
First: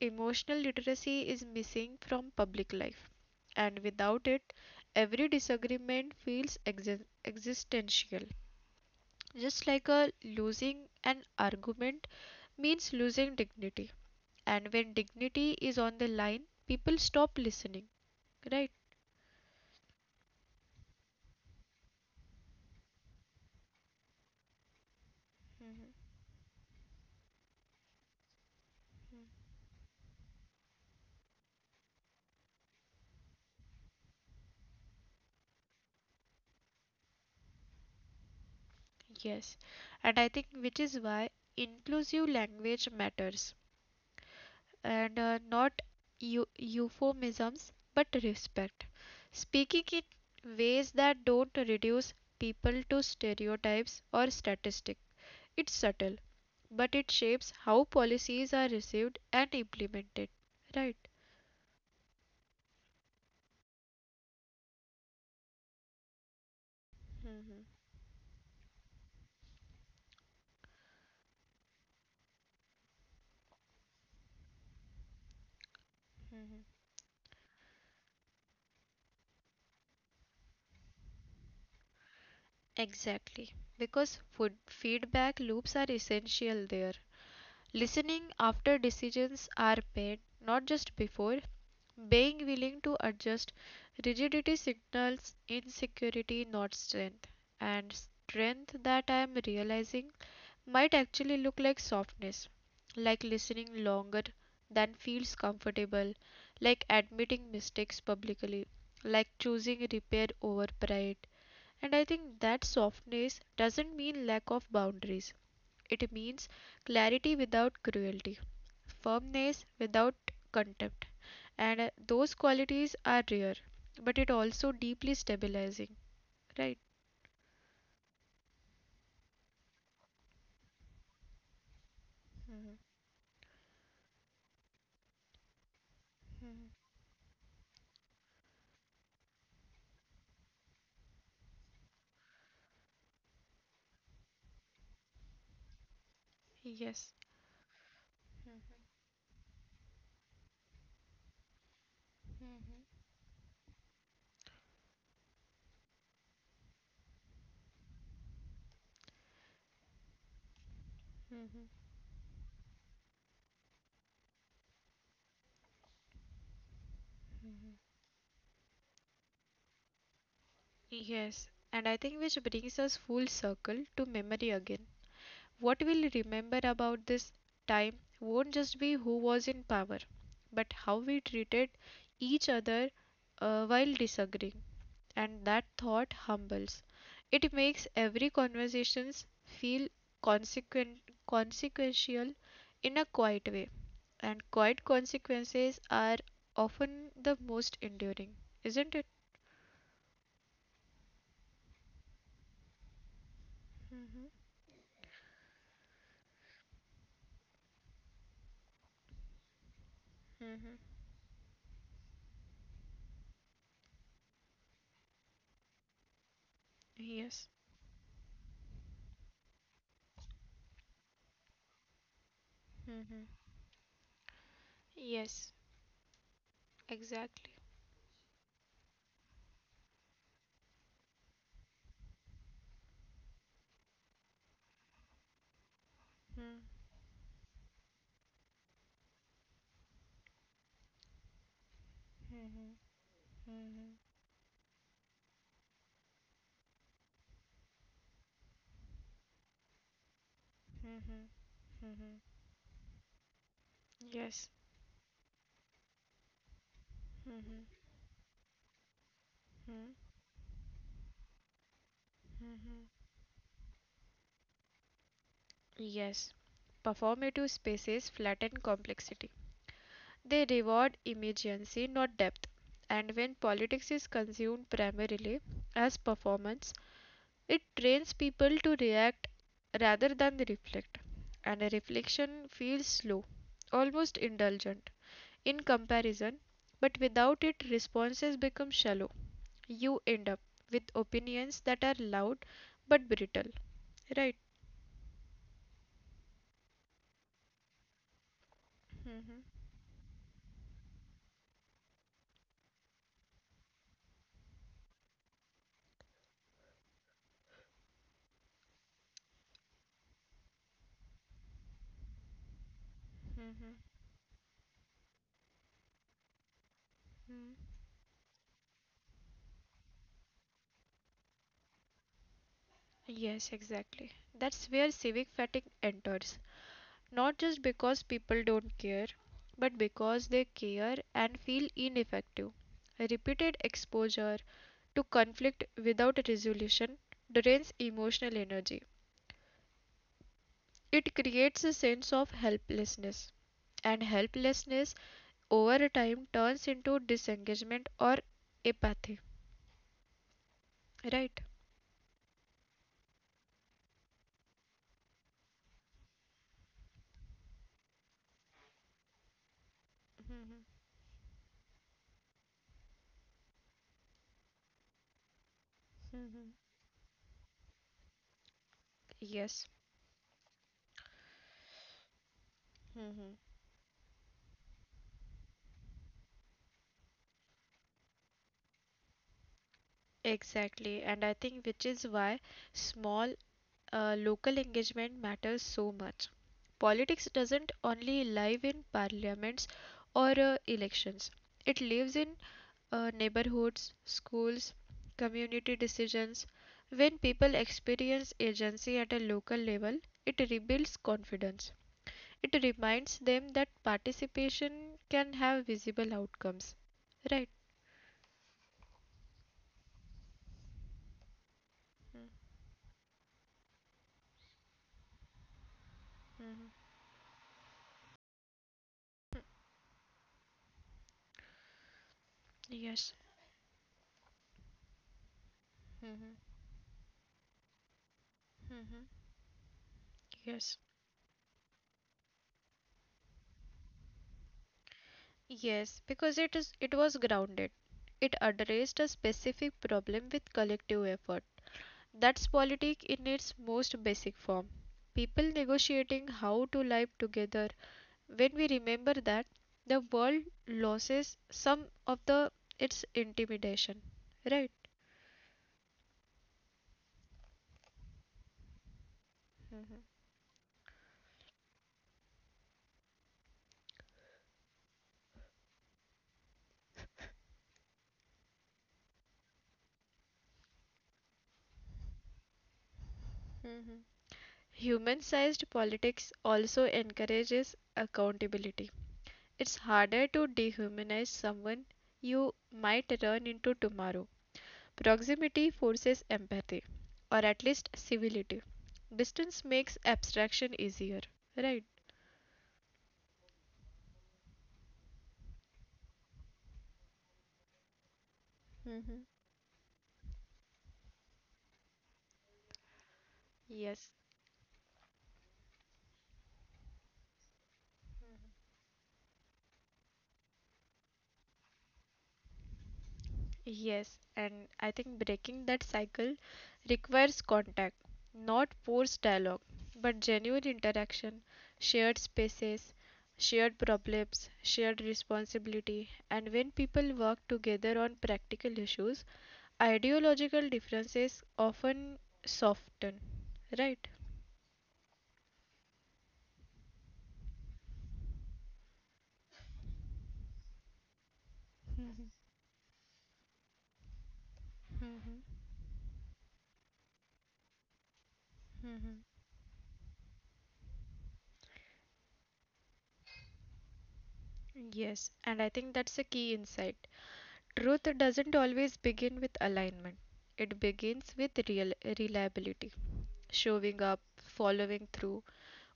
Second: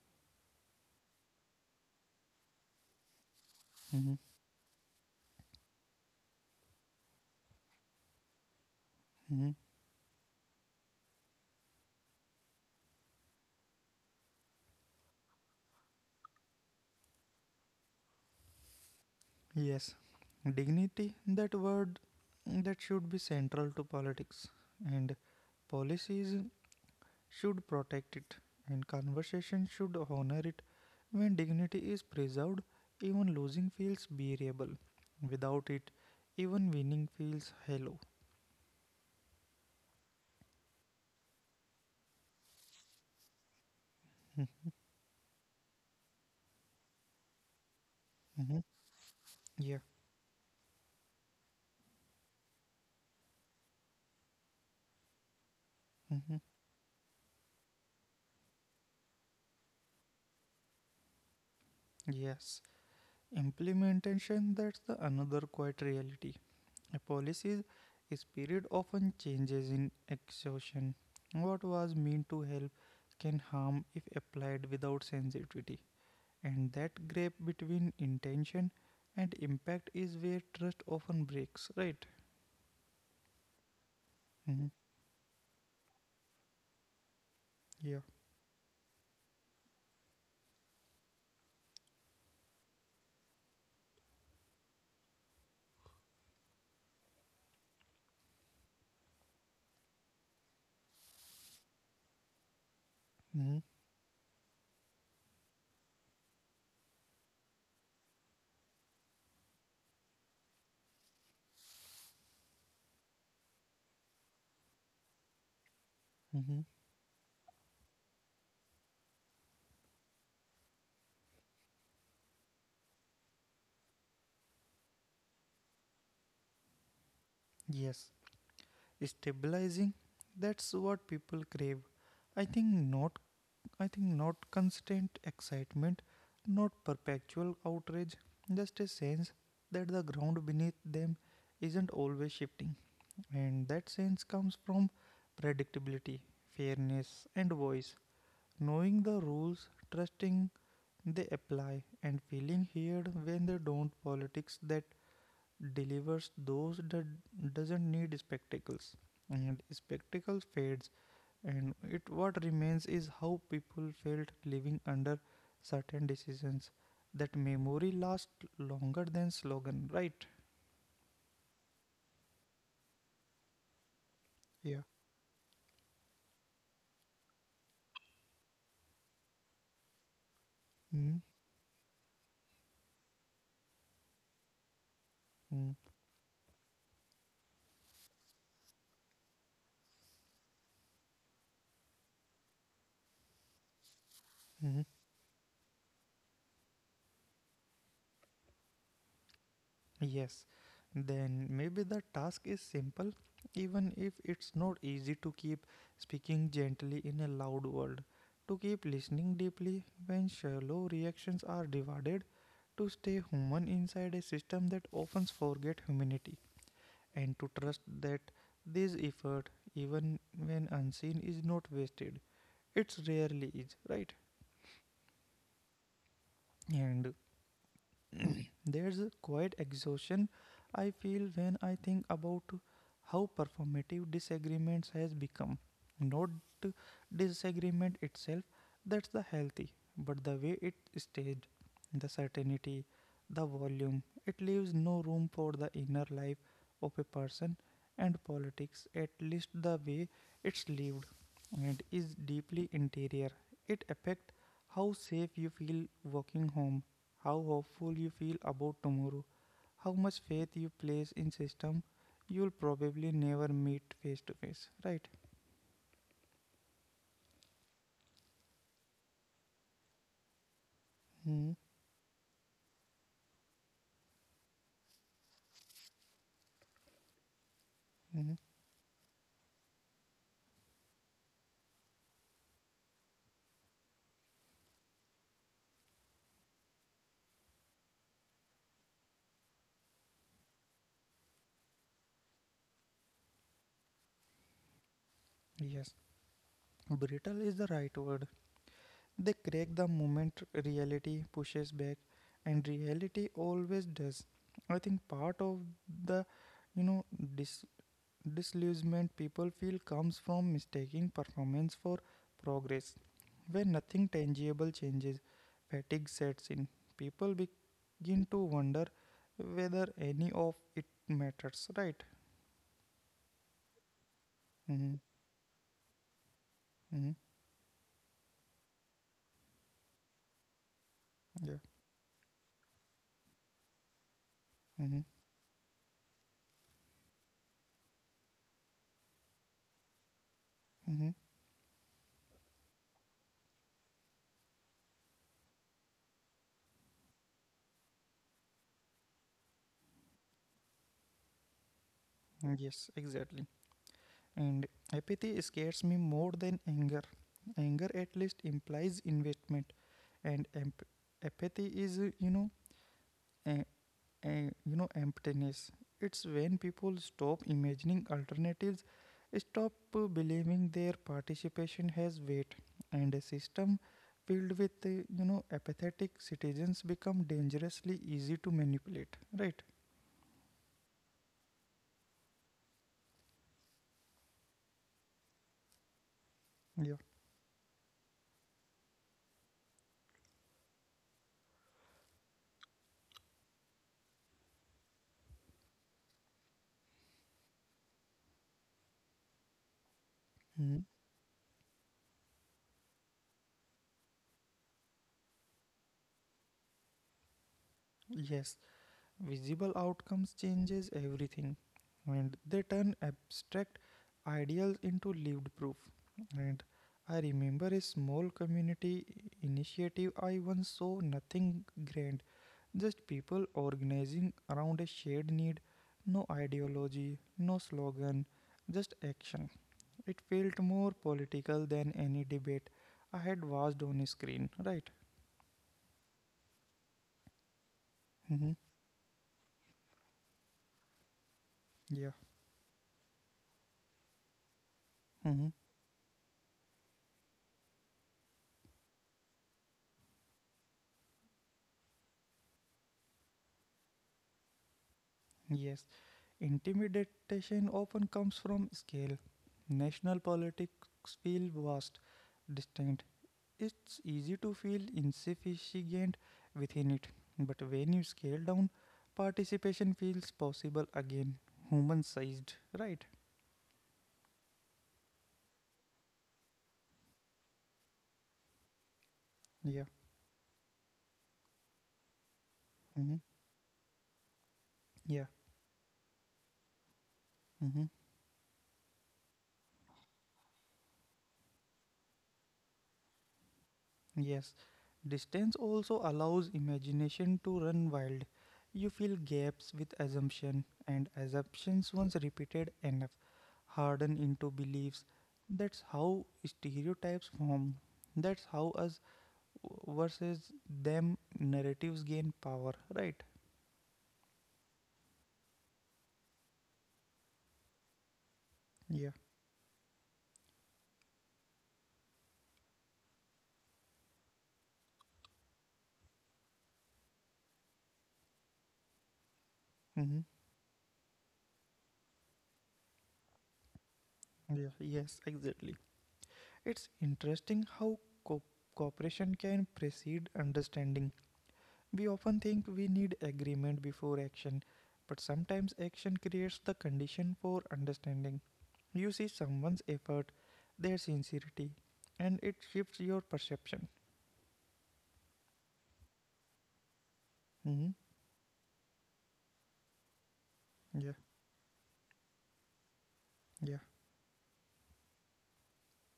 [SPEAKER 2] Emotional literacy is missing from public life, and
[SPEAKER 1] Hmm.
[SPEAKER 2] without it, every disagreement feels exi- existential. Just like a losing an argument means losing dignity, and when dignity is on the line, people stop listening, right?
[SPEAKER 1] Yes, dignity, that word, mm, that should be central to politics, and policies should protect it, and conversation should honor it. When dignity is preserved, even losing feels bearable. Without it, even winning feels hollow.
[SPEAKER 2] Yes, and I think which is why inclusive language matters, and uh, not eu- euphemisms but
[SPEAKER 1] Hmm.
[SPEAKER 2] respect.
[SPEAKER 1] Yeah.
[SPEAKER 2] Speaking in ways that don't reduce people to stereotypes or statistics. It's subtle,
[SPEAKER 1] Hmm.
[SPEAKER 2] but it shapes how policies are received and implemented. Right?
[SPEAKER 1] Yes. Implementation, that's the another quiet reality. A policy's
[SPEAKER 2] Hmm.
[SPEAKER 1] spirit often changes in exhaustion. What was meant to help can harm if applied without sensitivity.
[SPEAKER 2] Hmm.
[SPEAKER 1] And that gap between intention and impact is where trust often breaks, right?
[SPEAKER 2] Exactly. Because food
[SPEAKER 1] Hmm.
[SPEAKER 2] feedback loops are essential there.
[SPEAKER 1] Yeah.
[SPEAKER 2] Listening after decisions are made, not just before, being willing to adjust. Rigidity signals insecurity, not strength, and strength that I am realizing might actually look like softness, like
[SPEAKER 1] Hmm.
[SPEAKER 2] listening longer than feels comfortable, like admitting mistakes publicly, like choosing repair over pride. And I think that softness doesn't mean lack of boundaries. It
[SPEAKER 1] Hmm.
[SPEAKER 2] means clarity without cruelty, firmness without contempt. And uh, those qualities are rare, but it also deeply stabilizing, right?
[SPEAKER 1] Yes. Stabilizing, that's what people crave. I think
[SPEAKER 2] Mhm.
[SPEAKER 1] not I think not constant excitement, not perpetual outrage, just a sense that the ground beneath them isn't always shifting. And that sense comes from predictability, fairness,
[SPEAKER 2] Yes,
[SPEAKER 1] and voice. Knowing the rules, trusting they apply, and feeling heard when they don't. Politics that delivers those that doesn't need spectacles. And spectacles fades and it what remains is how people felt living under certain decisions that memory lasts longer than slogan, right?
[SPEAKER 2] yes. And I think which brings us full circle to
[SPEAKER 1] Yeah.
[SPEAKER 2] memory again. What we'll remember about this time won't just be who was in power, but
[SPEAKER 1] mm
[SPEAKER 2] how we treated each other uh, while disagreeing.
[SPEAKER 1] mm
[SPEAKER 2] And that thought humbles. It makes every conversations feel consequent, consequential in a quiet way, and
[SPEAKER 1] mm.
[SPEAKER 2] quiet consequences are often the most enduring, isn't it?
[SPEAKER 1] Yes, then maybe the task is simple even if it's not easy to keep speaking gently in a loud world, to keep listening deeply when shallow
[SPEAKER 2] Hmm.
[SPEAKER 1] reactions are divided, to stay human inside a system that often forget humanity, and to trust
[SPEAKER 2] Yes.
[SPEAKER 1] that this effort, even when unseen, is not wasted. It rarely is, right?
[SPEAKER 2] Yes,
[SPEAKER 1] And
[SPEAKER 2] exactly.
[SPEAKER 1] There's a quiet exhaustion I feel when I think about how performative disagreements has become. Not
[SPEAKER 2] Hmm.
[SPEAKER 1] disagreement itself, that's the healthy, but the way it staged, the certainty, the volume, it leaves no room for the inner life of a person and politics, at least the way it's lived and is deeply interior. It affects
[SPEAKER 2] Yes.
[SPEAKER 1] how safe you feel walking home, how hopeful you feel about tomorrow, how much faith you place in system you'll probably never meet face to face, right?
[SPEAKER 2] Yes. Performative spaces flatten complexity. They reward
[SPEAKER 1] hmm
[SPEAKER 2] immediacy, not depth. And when politics is consumed primarily as performance, it
[SPEAKER 1] hmm
[SPEAKER 2] trains people to react rather than reflect, and a reflection feels slow, almost indulgent in comparison, but without it, responses become shallow. You end up with opinions that are loud but brittle, right?
[SPEAKER 1] Yes, brittle is the right word. They crack
[SPEAKER 2] Mhm.
[SPEAKER 1] the moment reality pushes back, and reality always does. I think part of the you know this disillusionment people feel comes from mistaking performance for progress. When nothing tangible changes, fatigue sets in. People
[SPEAKER 2] Mm.
[SPEAKER 1] begin to wonder whether any of it matters, right?
[SPEAKER 2] Yes, exactly. That's
[SPEAKER 1] Mm-hmm.
[SPEAKER 2] where civic fatigue enters.
[SPEAKER 1] Mm-hmm.
[SPEAKER 2] Not just because people don't care, but because they care
[SPEAKER 1] Yeah.
[SPEAKER 2] and feel ineffective. Repeated exposure,
[SPEAKER 1] Mm-hmm.
[SPEAKER 2] to conflict without a resolution, drains emotional energy.
[SPEAKER 1] Mm-hmm.
[SPEAKER 2] It creates a sense of helplessness, and helplessness over time turns into disengagement or apathy. Right?
[SPEAKER 1] Yes, exactly. And Apathy scares me more than anger. Anger at least implies investment, and emp- apathy is, uh, you know, uh, uh, you know emptiness. It's when
[SPEAKER 2] Mm-hmm.
[SPEAKER 1] people stop imagining alternatives, stop
[SPEAKER 2] Yes,
[SPEAKER 1] uh, believing their participation has weight, and a system filled with uh, you know apathetic citizens become dangerously easy to manipulate, right?
[SPEAKER 2] exactly. And I think which is why small uh, local engagement matters so much.
[SPEAKER 1] Yeah.
[SPEAKER 2] Politics doesn't only live in parliaments or uh, elections. It lives in uh, neighborhoods, schools, community decisions. When people experience agency at a local level, it
[SPEAKER 1] Mm.
[SPEAKER 2] rebuilds confidence. It reminds them that participation can have visible outcomes. Right?
[SPEAKER 1] Yes. Visible outcomes changes everything and
[SPEAKER 2] Mm,
[SPEAKER 1] they turn abstract ideals into lived proof. And I remember a small community initiative I once saw, nothing grand, just
[SPEAKER 2] yes,
[SPEAKER 1] people organizing around a shared need, no ideology, no slogan, just action. It felt more
[SPEAKER 2] yes.
[SPEAKER 1] political than any debate I had watched on a screen, right?
[SPEAKER 2] Yes, because it is it was grounded.
[SPEAKER 1] hmm
[SPEAKER 2] It addressed a specific problem with collective effort.
[SPEAKER 1] Yeah.
[SPEAKER 2] That's politic in its most basic form.
[SPEAKER 1] hmm
[SPEAKER 2] People negotiating how to live together. When we remember that, the world loses some of the its intimidation, right?
[SPEAKER 1] Yes. Intimidation often comes from scale. National politics feel vast, distinct. It's easy to feel insufficient within it, but when you scale down, participation feels possible again, human sized, right?
[SPEAKER 2] Mhm. Human sized politics also encourages accountability.
[SPEAKER 1] Yeah.
[SPEAKER 2] It's harder to dehumanize someone you
[SPEAKER 1] hmm
[SPEAKER 2] might run into tomorrow.
[SPEAKER 1] Yeah.
[SPEAKER 2] Proximity forces
[SPEAKER 1] hmm
[SPEAKER 2] empathy, or at least civility. Distance makes abstraction easier, right?
[SPEAKER 1] Yes, distance also allows imagination to run wild. You fill gaps with assumption,
[SPEAKER 2] Mhm.
[SPEAKER 1] and assumptions, once repeated enough, harden into beliefs.
[SPEAKER 2] Yes.
[SPEAKER 1] That's how stereotypes form. That's how us versus them narratives gain power, right?
[SPEAKER 2] Yes, and I think breaking that cycle requires contact,
[SPEAKER 1] Yeah.
[SPEAKER 2] not forced dialogue, but genuine interaction, shared spaces, shared problems, shared responsibility. And when people work together on practical issues,
[SPEAKER 1] Mm-hmm.
[SPEAKER 2] ideological differences often soften, right?
[SPEAKER 1] Yeah. Yes, exactly. It's interesting how co- cooperation can precede understanding. We often think we need agreement before action, but sometimes action creates the condition for understanding. You see
[SPEAKER 2] Hmm.
[SPEAKER 1] someone's effort, their sincerity, and it shifts your perception.
[SPEAKER 2] Yes, and I think that's a key insight.
[SPEAKER 1] hmm
[SPEAKER 2] Truth doesn't always begin with alignment, it
[SPEAKER 1] Yeah,
[SPEAKER 2] begins with real reliability.
[SPEAKER 1] yeah,
[SPEAKER 2] Showing up, following through.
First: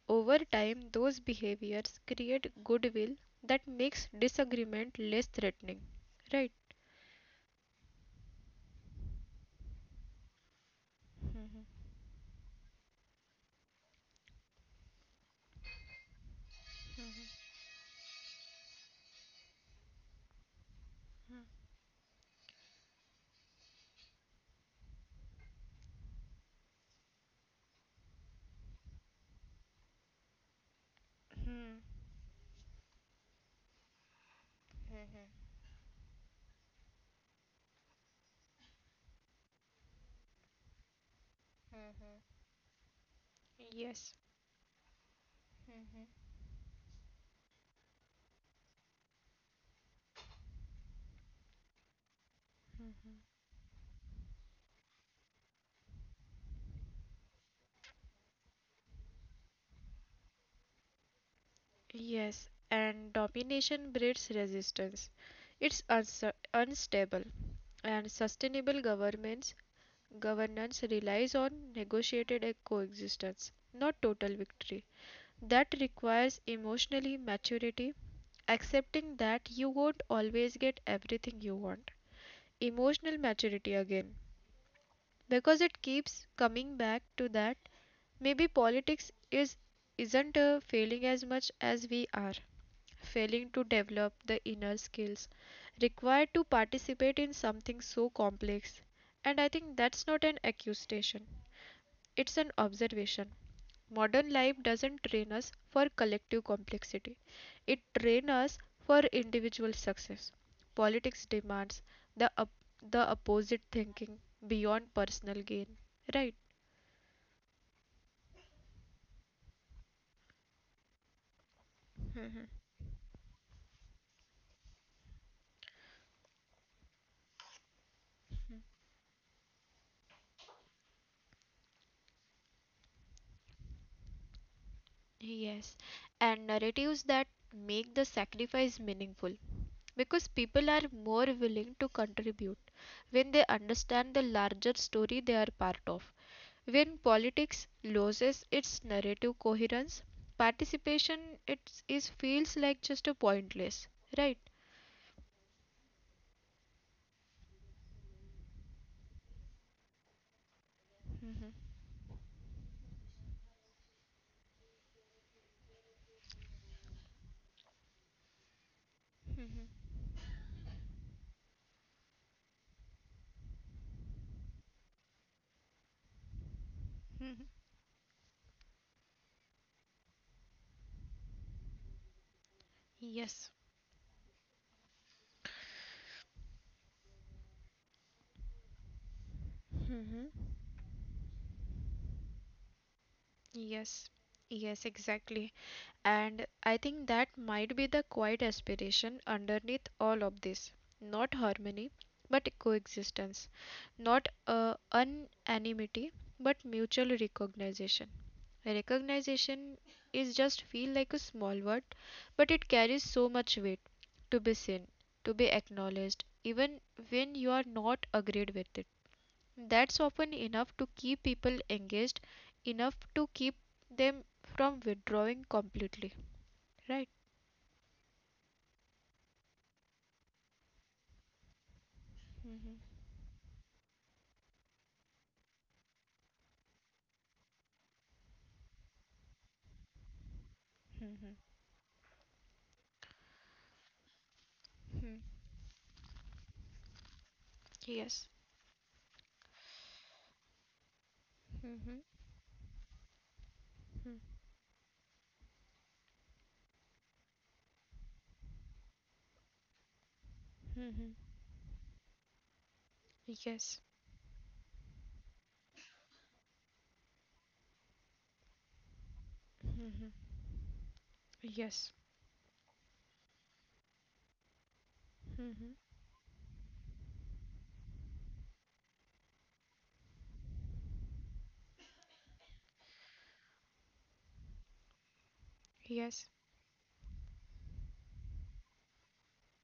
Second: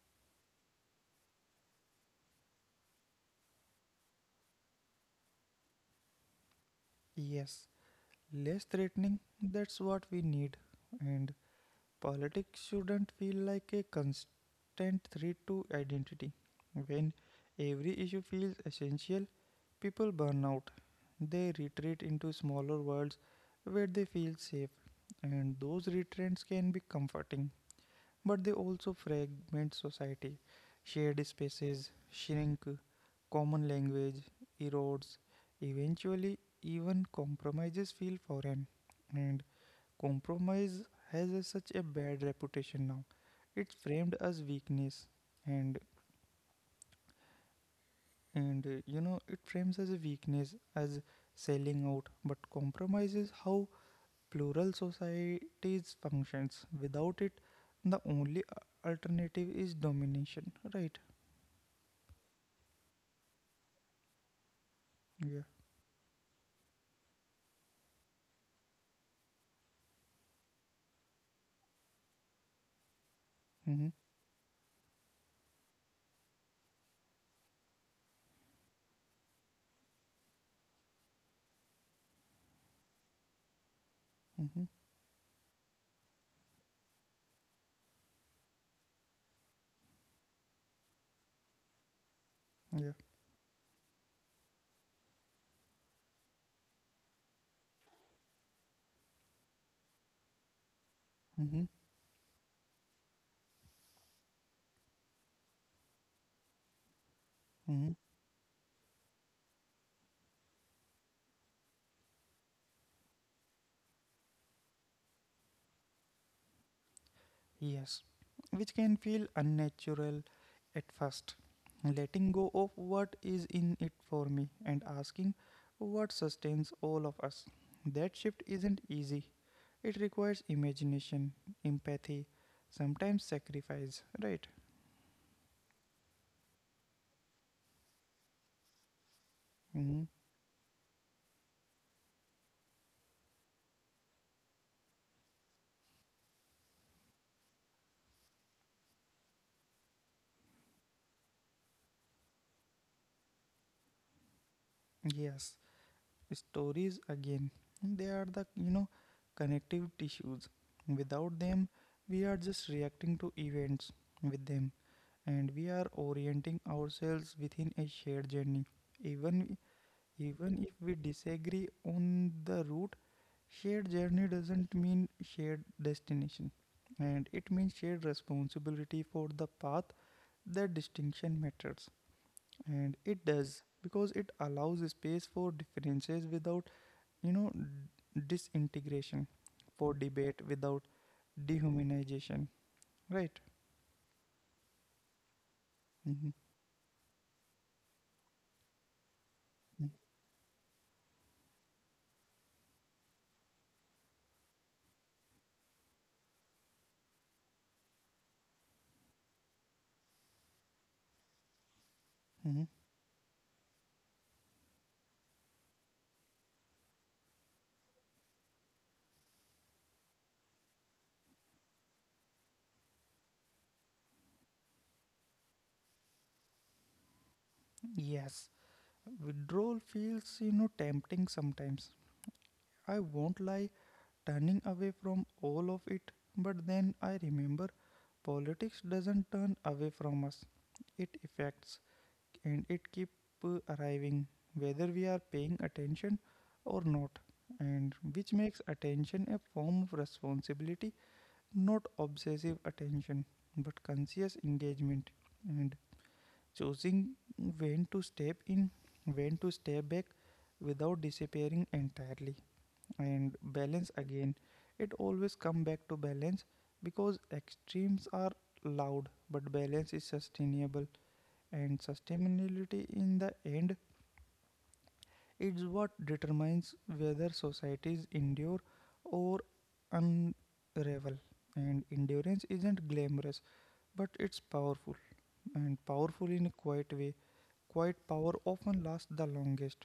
[SPEAKER 2] Over time, those behaviors create goodwill that makes disagreement less threatening. Right?
[SPEAKER 1] yes. Less threatening, that's what we need. And Politics shouldn't feel like a constant threat to identity. When every issue feels essential, people burn out. They retreat into smaller worlds where they feel safe, and those retreats can be comforting, but they also fragment society. Shared spaces shrink, common language erodes, eventually, even compromises feel foreign, and compromise has a, such a bad reputation now. It's
[SPEAKER 2] Yes.
[SPEAKER 1] framed as weakness, and and uh, you know it frames as a weakness as selling out. But compromise is how plural societies functions. Without it, the only a- alternative is domination. Right?
[SPEAKER 2] Yes, and domination breeds resistance.
[SPEAKER 1] Yeah.
[SPEAKER 2] It's unsu- unstable, and sustainable governments governance relies on negotiated e- coexistence,
[SPEAKER 1] Mm-hmm.
[SPEAKER 2] not total victory. That requires emotionally maturity, accepting that you won't always get everything you want, emotional maturity again,
[SPEAKER 1] Mm-hmm.
[SPEAKER 2] because it keeps coming back to that. Maybe politics is isn't uh, failing as much as we are
[SPEAKER 1] Yeah.
[SPEAKER 2] failing to develop the inner skills required to participate in something so complex, and I think that's not an accusation,
[SPEAKER 1] Mm-hmm.
[SPEAKER 2] it's an observation. Modern life doesn't train us for collective complexity, it
[SPEAKER 1] Mm-hmm.
[SPEAKER 2] trains us for individual success. Politics demands the, op- the opposite, thinking beyond personal gain, right?
[SPEAKER 1] Yes, which can feel unnatural at first. Letting go of what is in it for me and asking what sustains all of us. That shift isn't easy. It requires imagination, empathy, sometimes sacrifice, right?
[SPEAKER 2] Yes, and narratives that make the sacrifice meaningful,
[SPEAKER 1] Mhm.
[SPEAKER 2] because people are more willing to contribute when they understand the larger story they are part of. When politics loses its narrative coherence, participation it is feels like just a pointless, right?
[SPEAKER 1] Yes, stories again. They are the, you know, connective tissues. Without
[SPEAKER 2] Mhm.
[SPEAKER 1] them, we are just reacting to events. With them, and we are orienting ourselves within a shared journey. Even Even if we disagree on the route, shared journey doesn't mean shared destination, and it
[SPEAKER 2] Mhm.
[SPEAKER 1] means shared responsibility for the path. That distinction matters, and it does
[SPEAKER 2] Yes.
[SPEAKER 1] because it allows space for differences without you know disintegration, for debate
[SPEAKER 2] Mhm.
[SPEAKER 1] without dehumanization. Right.
[SPEAKER 2] Yes. Yes, exactly.
[SPEAKER 1] Mm-hmm.
[SPEAKER 2] And I think that might be the quiet aspiration
[SPEAKER 1] Mm-hmm.
[SPEAKER 2] underneath all of this. Not harmony, but coexistence. Not uh, unanimity, but mutual recognition. Recognition is just feel like a small word,
[SPEAKER 1] Mm-hmm.
[SPEAKER 2] but it carries so much weight, to be seen, to be acknowledged, even when you are not agreed with it. That's often enough to keep people engaged, enough to keep them from withdrawing completely. Right?
[SPEAKER 1] Yes. Withdrawal feels, you know, tempting sometimes. I won't lie, turning away from all of it, but then I remember politics doesn't turn away from us. It
[SPEAKER 2] Mm-hmm.
[SPEAKER 1] affects and it keep uh, arriving whether we are paying attention or not, and which
[SPEAKER 2] Yes.
[SPEAKER 1] makes attention a form of responsibility, not
[SPEAKER 2] Mm-hmm.
[SPEAKER 1] obsessive attention but conscious engagement, and choosing when to step in, when to step back without
[SPEAKER 2] Mm-hmm.
[SPEAKER 1] disappearing entirely, and balance
[SPEAKER 2] Yes.
[SPEAKER 1] again. It always come back to balance because extremes are loud, but balance is sustainable, and
[SPEAKER 2] Yes.
[SPEAKER 1] sustainability in the end is what
[SPEAKER 2] Mm-hmm.
[SPEAKER 1] determines whether societies endure or unravel. And endurance isn't glamorous, but it's powerful, and powerful in
[SPEAKER 2] Yes.
[SPEAKER 1] a quiet way. Quiet power often lasts the longest.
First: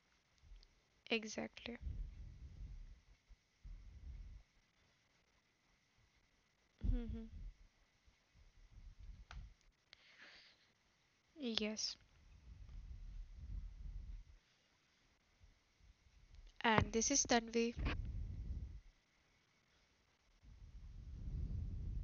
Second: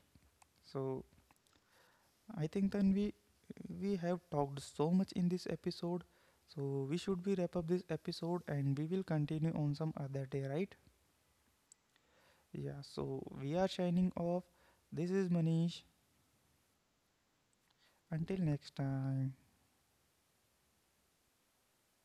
[SPEAKER 1] So
[SPEAKER 2] Exactly.
[SPEAKER 1] I think then we we have talked so much in this episode. So we should
[SPEAKER 2] Mm-hmm.
[SPEAKER 1] be wrap up this episode and we will continue on some other day, right?
[SPEAKER 2] Yes.
[SPEAKER 1] Yeah. So we are signing off. This is Manish.
[SPEAKER 2] And this is Tanvi.
[SPEAKER 1] Until next time.